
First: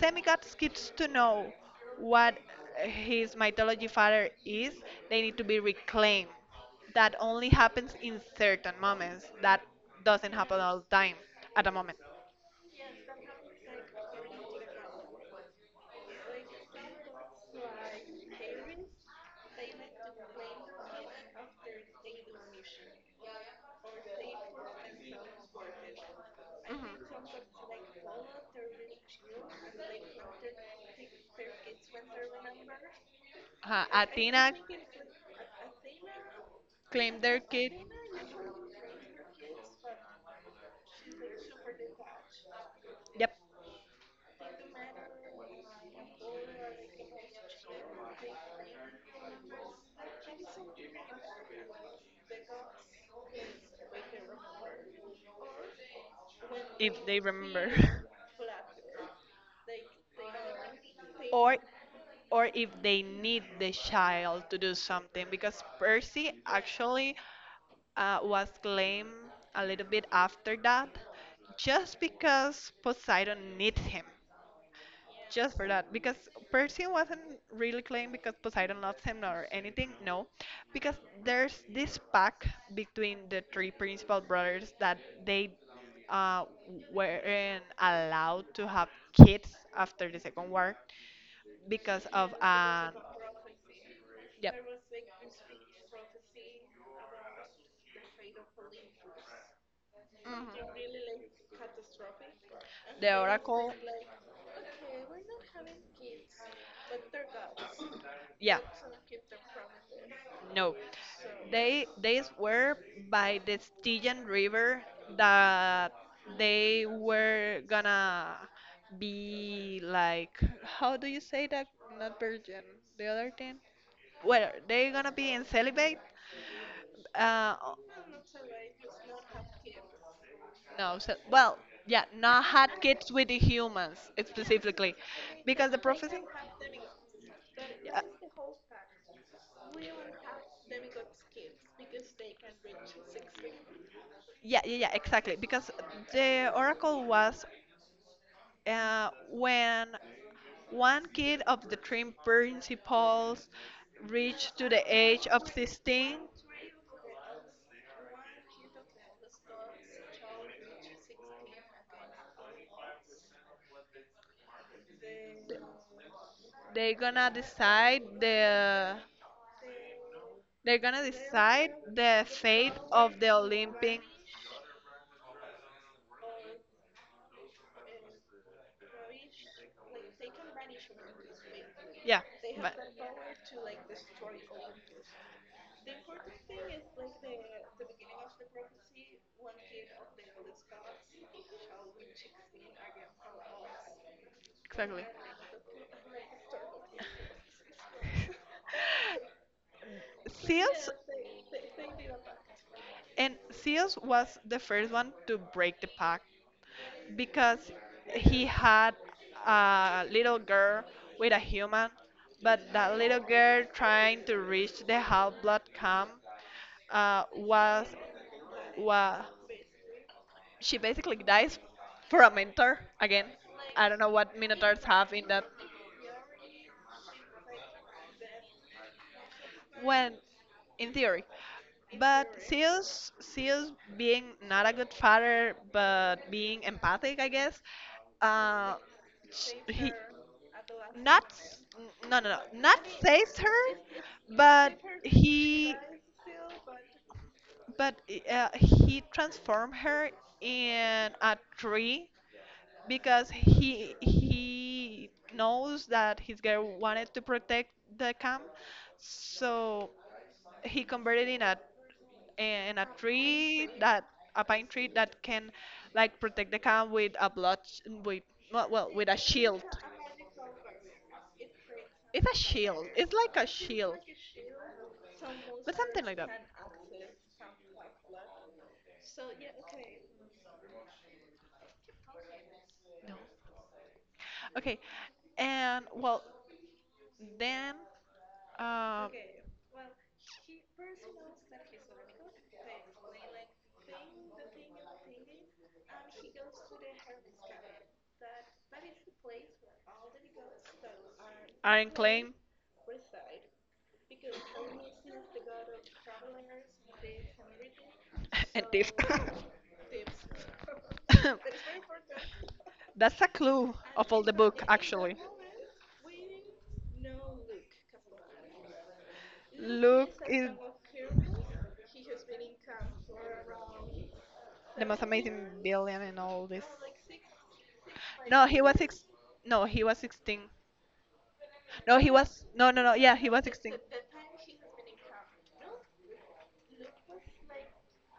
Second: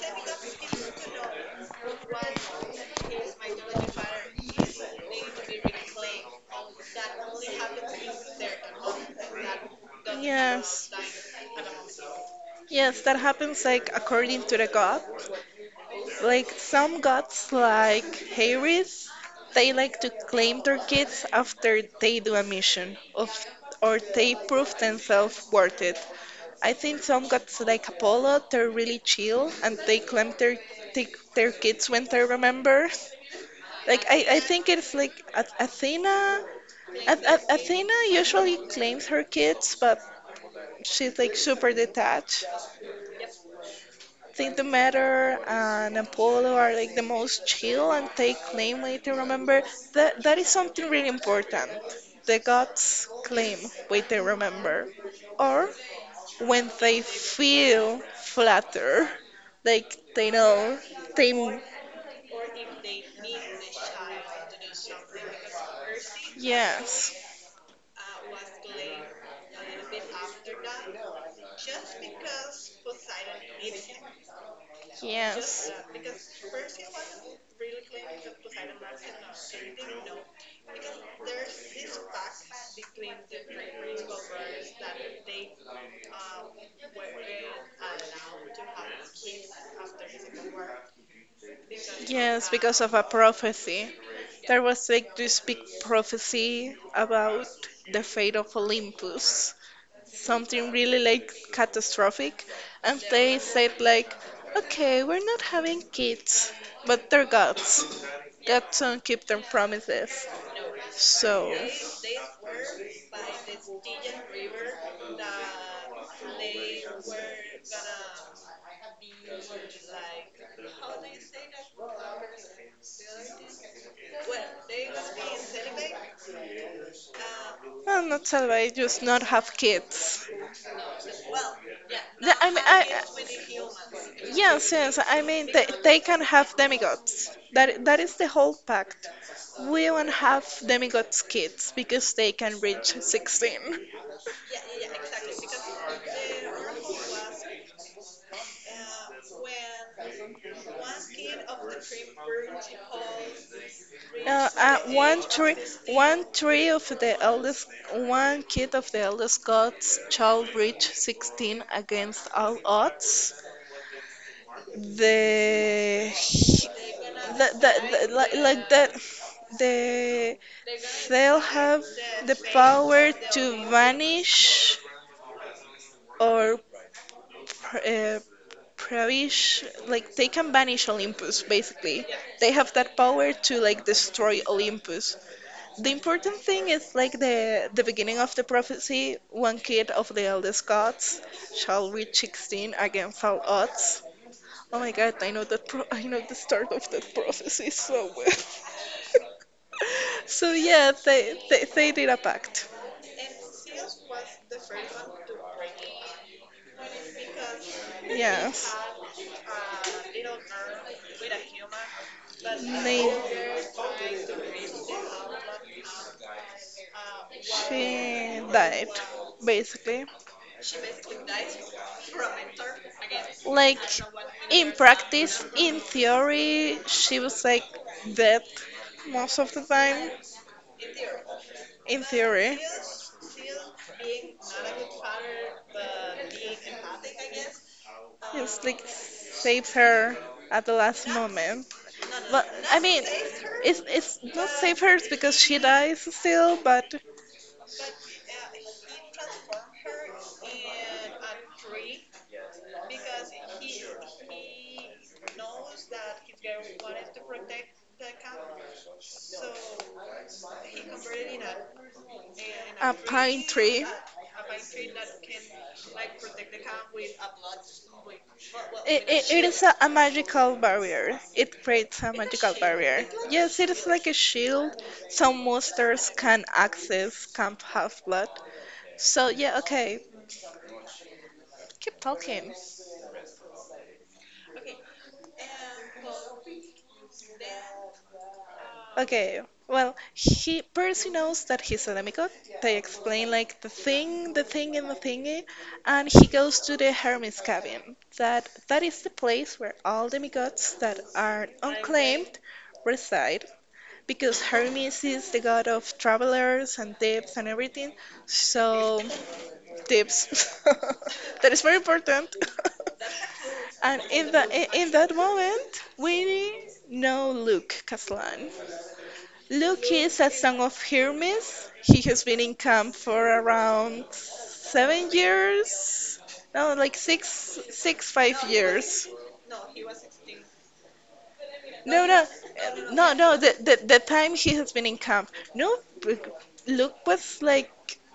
S1: semigods kids to know what his mythology father is, they need to be reclaimed. That only happens in certain moments, that doesn't happen all
S2: Yes.
S1: the time at the moment.
S2: Yes, that happens like according to the god. Like some gods like Hades, they like to claim their kids after they do a mission of or they prove themselves worth it. I
S1: Mhm.
S2: think some gods like Apollo, they're really chill and they claim their take their kids when they remember.
S1: Uh,
S2: I
S1: Athena
S2: think it's like Athena
S1: claimed their kid.
S2: Athena usually claims her kids, but she's like super detached.
S1: Yep,
S2: I think Demeter and Apollo are like the most chill and take claim way to remember. That is something really important. The gods claim way they remember, or when they
S1: if they remember.
S2: feel flatter, like they know they.
S1: or or if they need the child to do something, because Percy
S2: Yes.
S1: actually was claimed a little bit after that, just because Poseidon needs him. Just for
S2: Yes.
S1: that, because Percy wasn't really claimed because Poseidon loves him or anything. No, because there's this pact between the three principal brothers that they uh, weren't allowed to have kids after the Second War because of
S2: Yes, because of
S1: an...
S2: a prophecy.
S1: Yep.
S2: There was like this big prophecy about the fate of Olympus,
S1: Mhm.
S2: something really like catastrophic, and
S1: The
S2: they said
S1: Oracle,
S2: like okay we're not having kids but they're gods,
S1: yeah,
S2: gods don't keep their promises
S1: no.
S2: so
S1: They were by the Stygian River that they were gonna be like, how do you say that? Not virgin. The other thing. Well, they gonna be in celibate. Uh,
S2: well, not salvage just not have kids.
S1: No, so, well, yeah, not
S2: I mean,
S1: had kids with the humans
S2: yes,
S1: specifically,
S2: yes. I mean,
S1: because the
S2: they
S1: prophecy.
S2: can have demigods. That
S1: Yeah,
S2: is the whole pact. We won't have demigods kids because they can reach 16.
S1: yeah, yeah, yeah, exactly. Because the oracle was, when one kid of the three principals
S2: Now,
S1: reach to
S2: uh,
S1: the
S2: one
S1: age of
S2: tree,
S1: 16,
S2: one tree of the eldest, one kid of the eldest gods shall reach 16 against all odds. The
S1: they gonna decide
S2: like that
S1: the...
S2: the
S1: They're gonna
S2: they'll
S1: decide
S2: have
S1: the
S2: the
S1: fate
S2: power
S1: of the
S2: to
S1: Olympic.
S2: vanish or pr- uh, perish, like they can banish Olympus basically,
S1: Yeah,
S2: they have
S1: but
S2: that power to like destroy Olympus. The important thing is like the beginning of the prophecy: one kid of the eldest gods shall reach 16 against all odds. Oh my
S1: exactly.
S2: god, I know that I know the start of that prophecy so well. So
S1: Seals
S2: yeah, they did a pact.
S1: and Seals was the first one to break the pact because he
S2: Yes,
S1: had a little girl with a human, but that little girl
S2: they
S1: trying to reach the half blood camp, was...
S2: she died
S1: Wow.
S2: basically.
S1: She basically dies for a mentor again.
S2: Like
S1: I don't know what
S2: in
S1: minotaurs have in
S2: practice,
S1: that,
S2: in theory, she was like dead most of the time.
S1: when in theory.
S2: In
S1: But
S2: theory,
S1: Zeus being not a good father but being empathic I guess.
S2: it's
S1: Uh
S2: like saves
S1: he,
S2: her at the last
S1: not s-
S2: moment.
S1: n- no, no, no,
S2: But I
S1: not
S2: mean,
S1: saves her,
S2: it's not
S1: but
S2: save her because she
S1: he,
S2: dies still, but
S1: but he transformed her in a tree because he knows that his girl wanted to protect the camp, so he converted in a,
S2: A pine
S1: tree
S2: tree. Tree.
S1: that a pine tree that can like protect the camp with a blood sh- with well, with a
S2: It is
S1: shield.
S2: a magical barrier. It creates a it's a
S1: It's a
S2: magical shield.
S1: shield.
S2: Barrier.
S1: It's
S2: It's like a
S1: like a
S2: yes, it shield. Is
S1: shield,
S2: like a shield. Some
S1: but something
S2: monsters
S1: like that.
S2: can access can't Half Blood. So, yeah, okay. Keep talking.
S1: No. Okay, and well then uh,
S2: Okay, well, he Percy knows that he's an demigod. They explain like and the thingy, and he goes to the Hermit's cabin. That is the place where all demigods that are
S1: Iron Claim.
S2: unclaimed reside, because Hermes is the god of travelers and tips and everything.
S1: And Thief.
S2: So tips, that is very important.
S1: That's a clue
S2: And
S1: of all the book,
S2: in
S1: actually.
S2: that moment, we know Luke Caslan. Luke
S1: Luke
S2: is a
S1: is
S2: son of Hermes. He has been in camp for around
S1: the most
S2: seven
S1: amazing villain
S2: years.
S1: in all this.
S2: No, like six, five
S1: No, he was six.
S2: years.
S1: No, he was 16. No,
S2: No,
S1: he
S2: no,
S1: was. No, no, no. Yeah,
S2: no,
S1: he
S2: no.
S1: was
S2: The,
S1: 16.
S2: the, the time he has been in camp. No, b- Luke was like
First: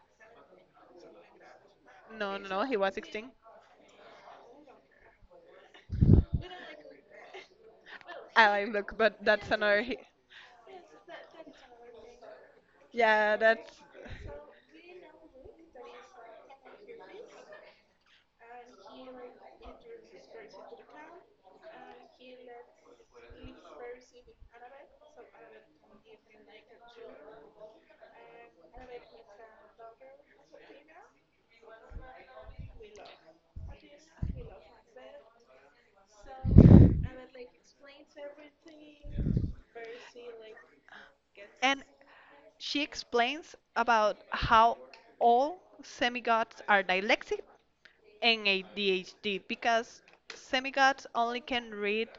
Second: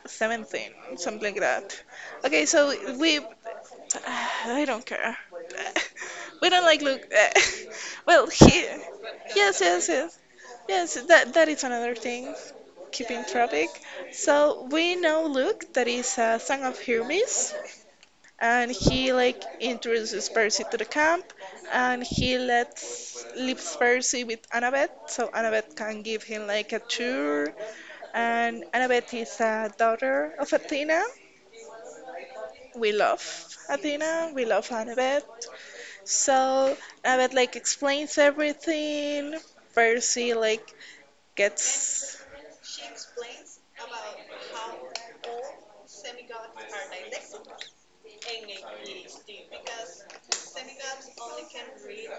S2: 17, something like that.
S1: No,
S2: Okay,
S1: no, no.
S2: so
S1: He was
S2: we.
S1: 16.
S2: I don't care. We don't like Luke. Well,
S1: I
S2: he.
S1: like Luke, but that's
S2: Yes,
S1: another.
S2: yes,
S1: He,
S2: yes. Yes, that is another thing, keeping
S1: yeah,
S2: traffic.
S1: that's.
S2: So we know Luke, that is a son of Hermes, and he like introduces Percy to the camp, and he lets leaves Percy with Annabeth, so Annabeth can give him like a tour. And Annabeth is a daughter of Athena. We love Athena. We love Annabeth. So Annabeth like explains everything. Percy like
S1: And
S2: gets
S1: she explains about how all semigods are dyslexic and ADHD because semigods only can read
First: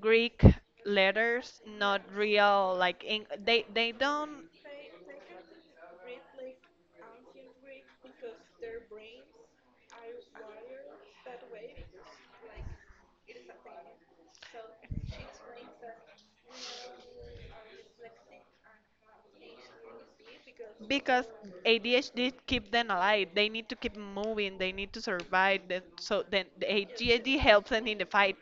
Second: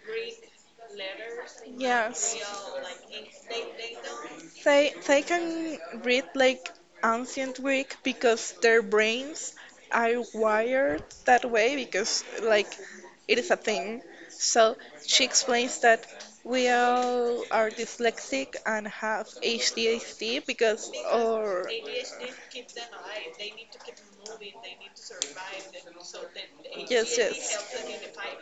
S1: Greek letters, not
S2: yeah.
S1: real like they don't
S2: They can read like ancient Greek because their brains are wired that way because like it is a thing. So she explains that we all are dyslexic and have ADHD because
S1: because
S2: or
S1: ADHD keep them alive. They need to keep moving. They need to survive. So then the
S2: yes,
S1: ADHD
S2: yes,
S1: helps them in the fight.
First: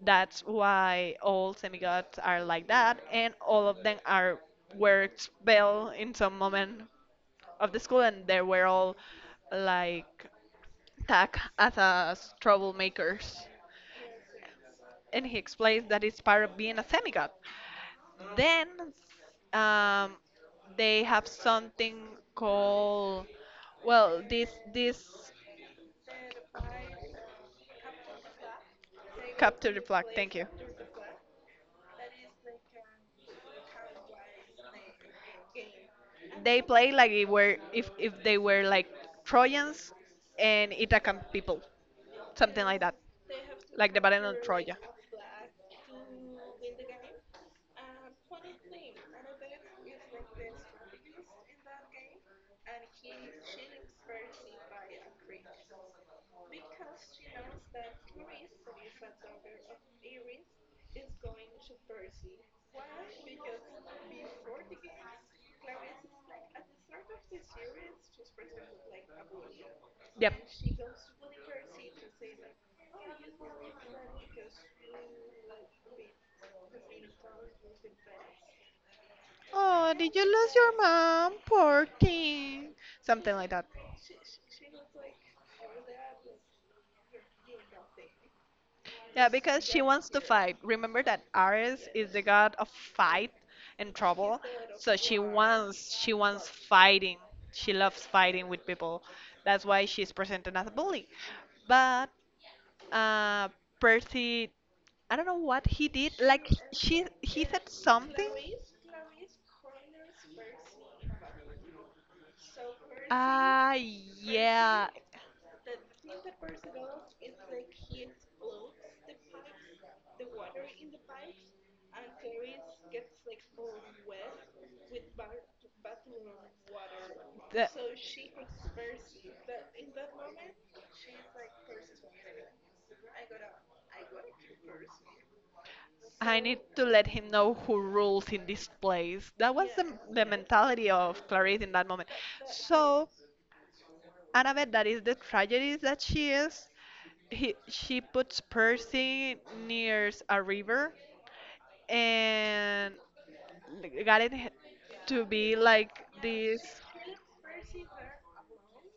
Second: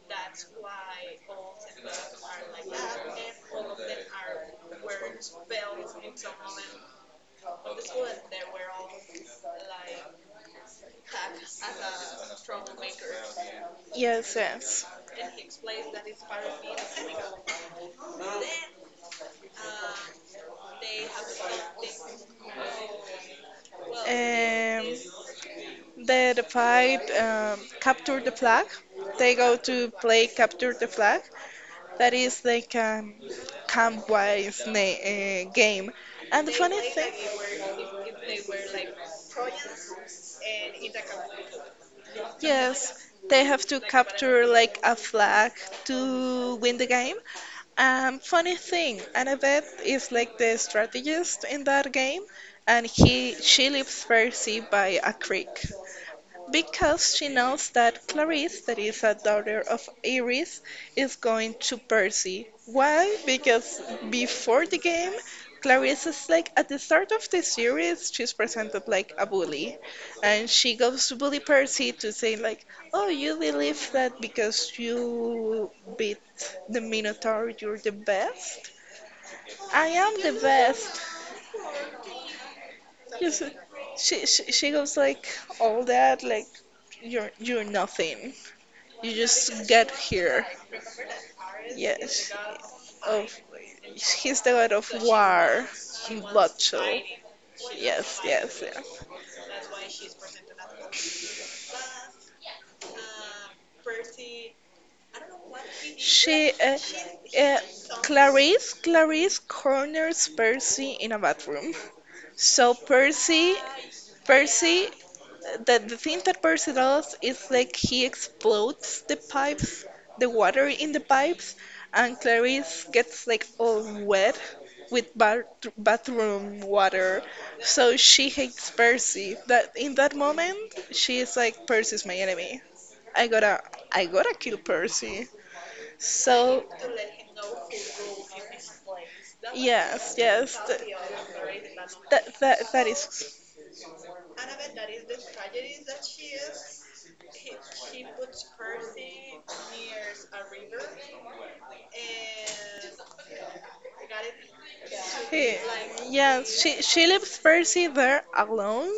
S1: That's why all semigods are like that, and all of them are were expelled in some moment of the school, and they were all like tagged as troublemakers.
S2: yes, yes.
S1: And he explains that it's part of being a semigod. Then um, they have something called well this
S2: Um,
S1: this
S2: They fight capture the flag. They go
S1: capture
S2: to
S1: the flag.
S2: play
S1: Thank you.
S2: capture the flag. That is like a camp-wise game. And the
S1: They
S2: funny
S1: play like
S2: thing,
S1: it were if they were like Trojans and Ithacan people, something like
S2: yes,
S1: that,
S2: they have to
S1: like the Battle of
S2: capture
S1: Troya.
S2: like a flag to win the game. Funny thing, Annabeth is like the strategist in that game, and he she lives very by a creek. Because she knows that Clarice, that is a daughter of Iris, is going to Percy. Why? Because before the game, Clarice is like at the start of the series, she's presented like a bully,
S1: Yep.
S2: and she goes to bully Percy to say like, "Oh, you believe that because you beat the Minotaur, you're the best? I
S1: Oh, did
S2: am
S1: you
S2: the
S1: lose your
S2: best."
S1: mom? Poor thing. Something
S2: Yes.
S1: like that.
S2: She goes like all that like, you're nothing." You
S1: Yeah, because
S2: just
S1: she
S2: get
S1: wants to
S2: here.
S1: fight. Remember that Ares is the
S2: Yes.
S1: god of fight
S2: Of
S1: and trouble,
S2: he's the god of
S1: so she
S2: war
S1: wants she
S2: and
S1: wants
S2: bloodshed.
S1: fighting. She loves
S2: Yes,
S1: fighting
S2: yes, yes,
S1: with people.
S2: yeah.
S1: That's why she's presented as a bully. But uh, Percy, I don't know what he did. Like
S2: She, uh,
S1: she he
S2: uh,
S1: said something.
S2: Clarice, Clarice corners Percy in a bathroom. So Percy,
S1: Ah,
S2: Percy
S1: yeah.
S2: the thing that Percy does is like he explodes the pipes, the water in the pipes, and Clarice gets like all wet with bathroom water.
S1: The,
S2: So she hates Percy. That in that moment, she is like, Percy's my enemy. I gotta, I gotta kill Percy.
S1: I So need
S2: So
S1: to let him know who rules in this place. That was the,
S2: yes,
S1: the yes. mentality of Clarice in that moment.
S2: that that that is.
S1: Annabeth, that is the tragedy that she is. She puts Percy near a river and got it to
S2: Eh,
S1: be like
S2: yeah,
S1: this.
S2: she leaves Percy there alone,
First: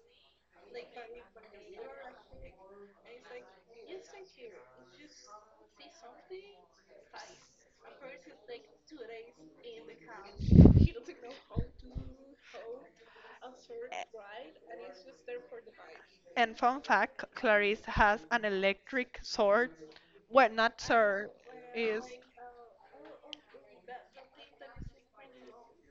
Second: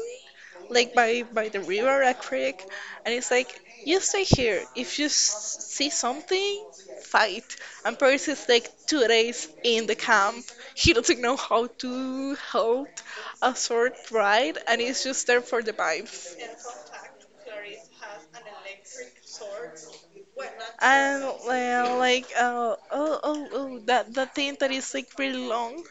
S2: like by the river, a creek, and it's like you stay here. If you see something, fight. And Percy's like 2 days in the camp. He doesn't know how to hold a sword right, and he's just there for the vibes.
S1: And fun fact, Clarice has an electric sword. Well, not
S2: And
S1: sword, is
S2: like oh that thing that is like really long.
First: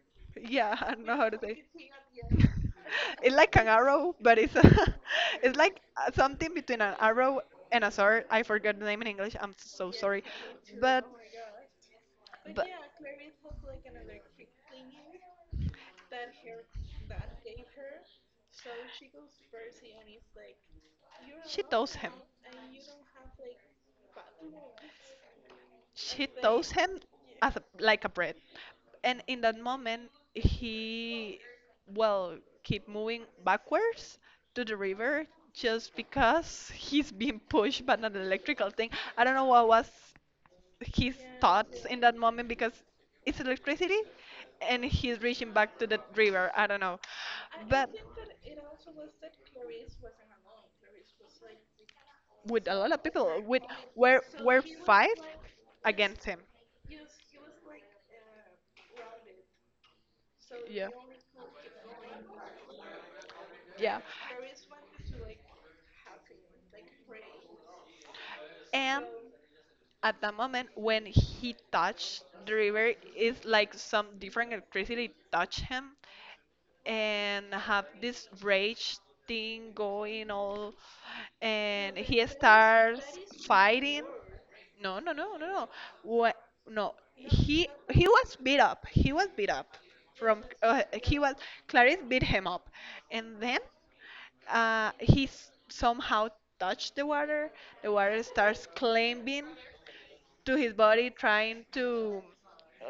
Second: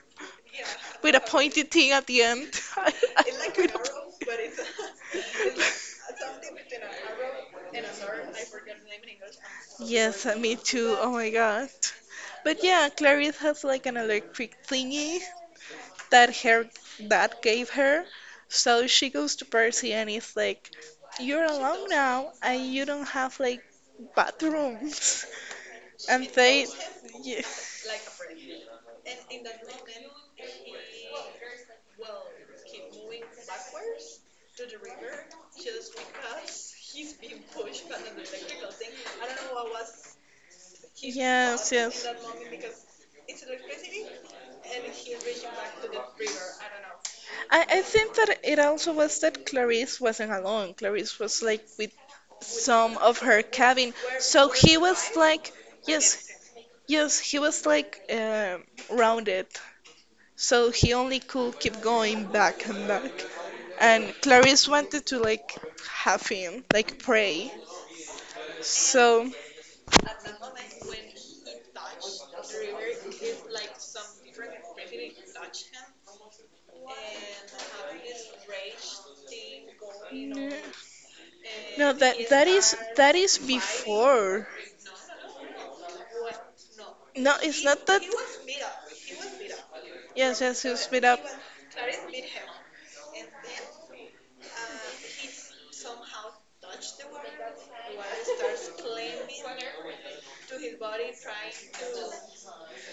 S1: yeah, I don't
S2: With
S1: know
S2: a
S1: how to say.
S2: pointed thing at the end.
S1: It's like an
S2: With
S1: arrow, but it's like something between an arrow and a
S2: a-
S1: sword. I forgot the name in English. I'm so sorry,
S2: yes, me too.
S1: but
S2: Oh my god. But
S1: but
S2: yeah, Clarice has like an electric thingy that her dad gave her. So she goes to Percy and he's like, you're
S1: she
S2: alone
S1: tells him.
S2: now and you don't have like bathrooms. And
S1: She
S2: they.
S1: toasts him
S2: Ye-.
S1: as a, like a bread, and in that moment he will keep moving backwards to the river just because he's being pushed by an electrical thing. I don't know what was his
S2: Yes,
S1: thoughts in
S2: yes.
S1: that moment because it's electricity and he's reaching back to the river. I don't know,
S2: I
S1: but
S2: think that it also was that Clarice wasn't alone. Clarice was like with
S1: with a lot
S2: some
S1: of
S2: of her
S1: people with
S2: cabin.
S1: were
S2: So
S1: were
S2: he was
S1: five
S2: like, yes,
S1: against him.
S2: yes, he was like rounded. So
S1: Yeah.
S2: he only could keep going back and back.
S1: Yeah.
S2: And Clarice wanted to like have him, like pray.
S1: And
S2: So
S1: at the moment when he touched the river, it's like some different electricity touched him and have this rage thing going
S2: no,
S1: all
S2: no,
S1: and
S2: that
S1: he
S2: that is
S1: starts
S2: that is
S1: fighting.
S2: before.
S1: No, no, no, no, no. What? No,
S2: No, it's
S1: he
S2: not that.
S1: he was beat up. He was beat up
S2: Yes,
S1: from
S2: yes, he'll speed up.
S1: he was Clarice beat him up, and then. He somehow touched the water. The water starts climbing to his body, trying to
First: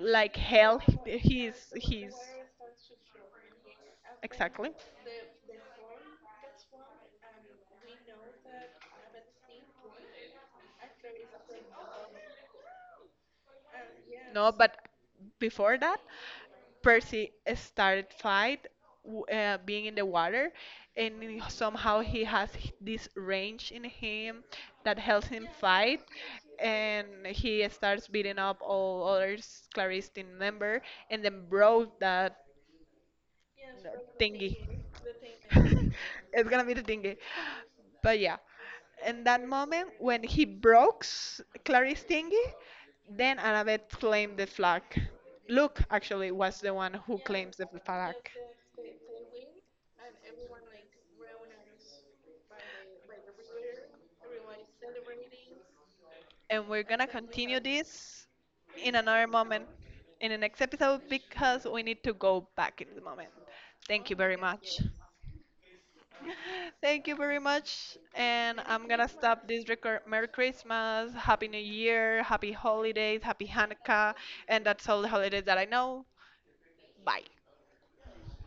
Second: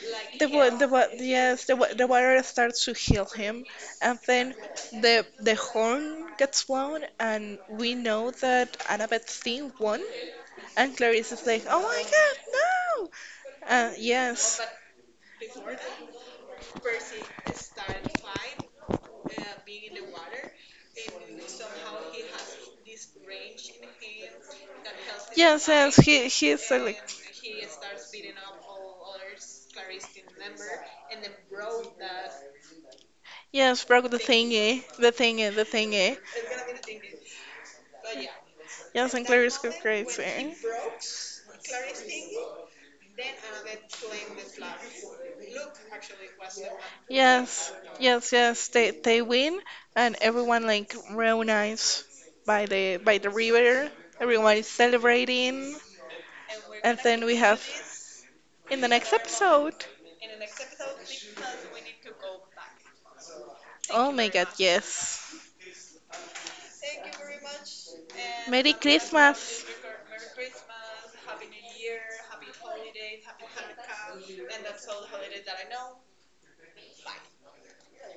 S1: like help
S2: Yes,
S1: his
S2: the
S1: his
S2: water starts to heal him, and then
S1: exactly.
S2: the horn gets blown, and we know that Annabeth Stein won. And Clarice is like, "Oh my God, no!"
S1: No,
S2: Yes,
S1: but before that. Percy started fight being in the water, and somehow he has this range in him that helps him
S2: yes, yes.
S1: fight,
S2: He's like,
S1: and he starts beating up all other Clarice team member, and then broke that
S2: yes,
S1: uh,
S2: broke the
S1: thingy.
S2: thingy, the thingy, the thingy.
S1: It's gonna be the thingy, but yeah.
S2: Yes,
S1: In
S2: and
S1: that
S2: Clarice goes
S1: moment, when he
S2: crazy.
S1: broke Clarice thingy, then Annabeth claimed the flag. Luke actually was the one who claims the
S2: Yes,
S1: flag.
S2: yes, yes. They win, and everyone like reunites by the river. Everyone is celebrating,
S1: And we're
S2: and
S1: gonna
S2: then we have
S1: continue this
S2: in the
S1: in
S2: next
S1: another moment,
S2: episode.
S1: in the next episode, because we need to go back in the moment. Thank
S2: Oh
S1: you
S2: my
S1: very
S2: God,
S1: much.
S2: yes.
S1: Thank you very much. And
S2: Merry
S1: I'm gonna stop
S2: Christmas.
S1: this record. Merry Christmas, Happy New Year, Happy Holidays, Happy Hanukkah, and that's all the holidays that I know. Bye.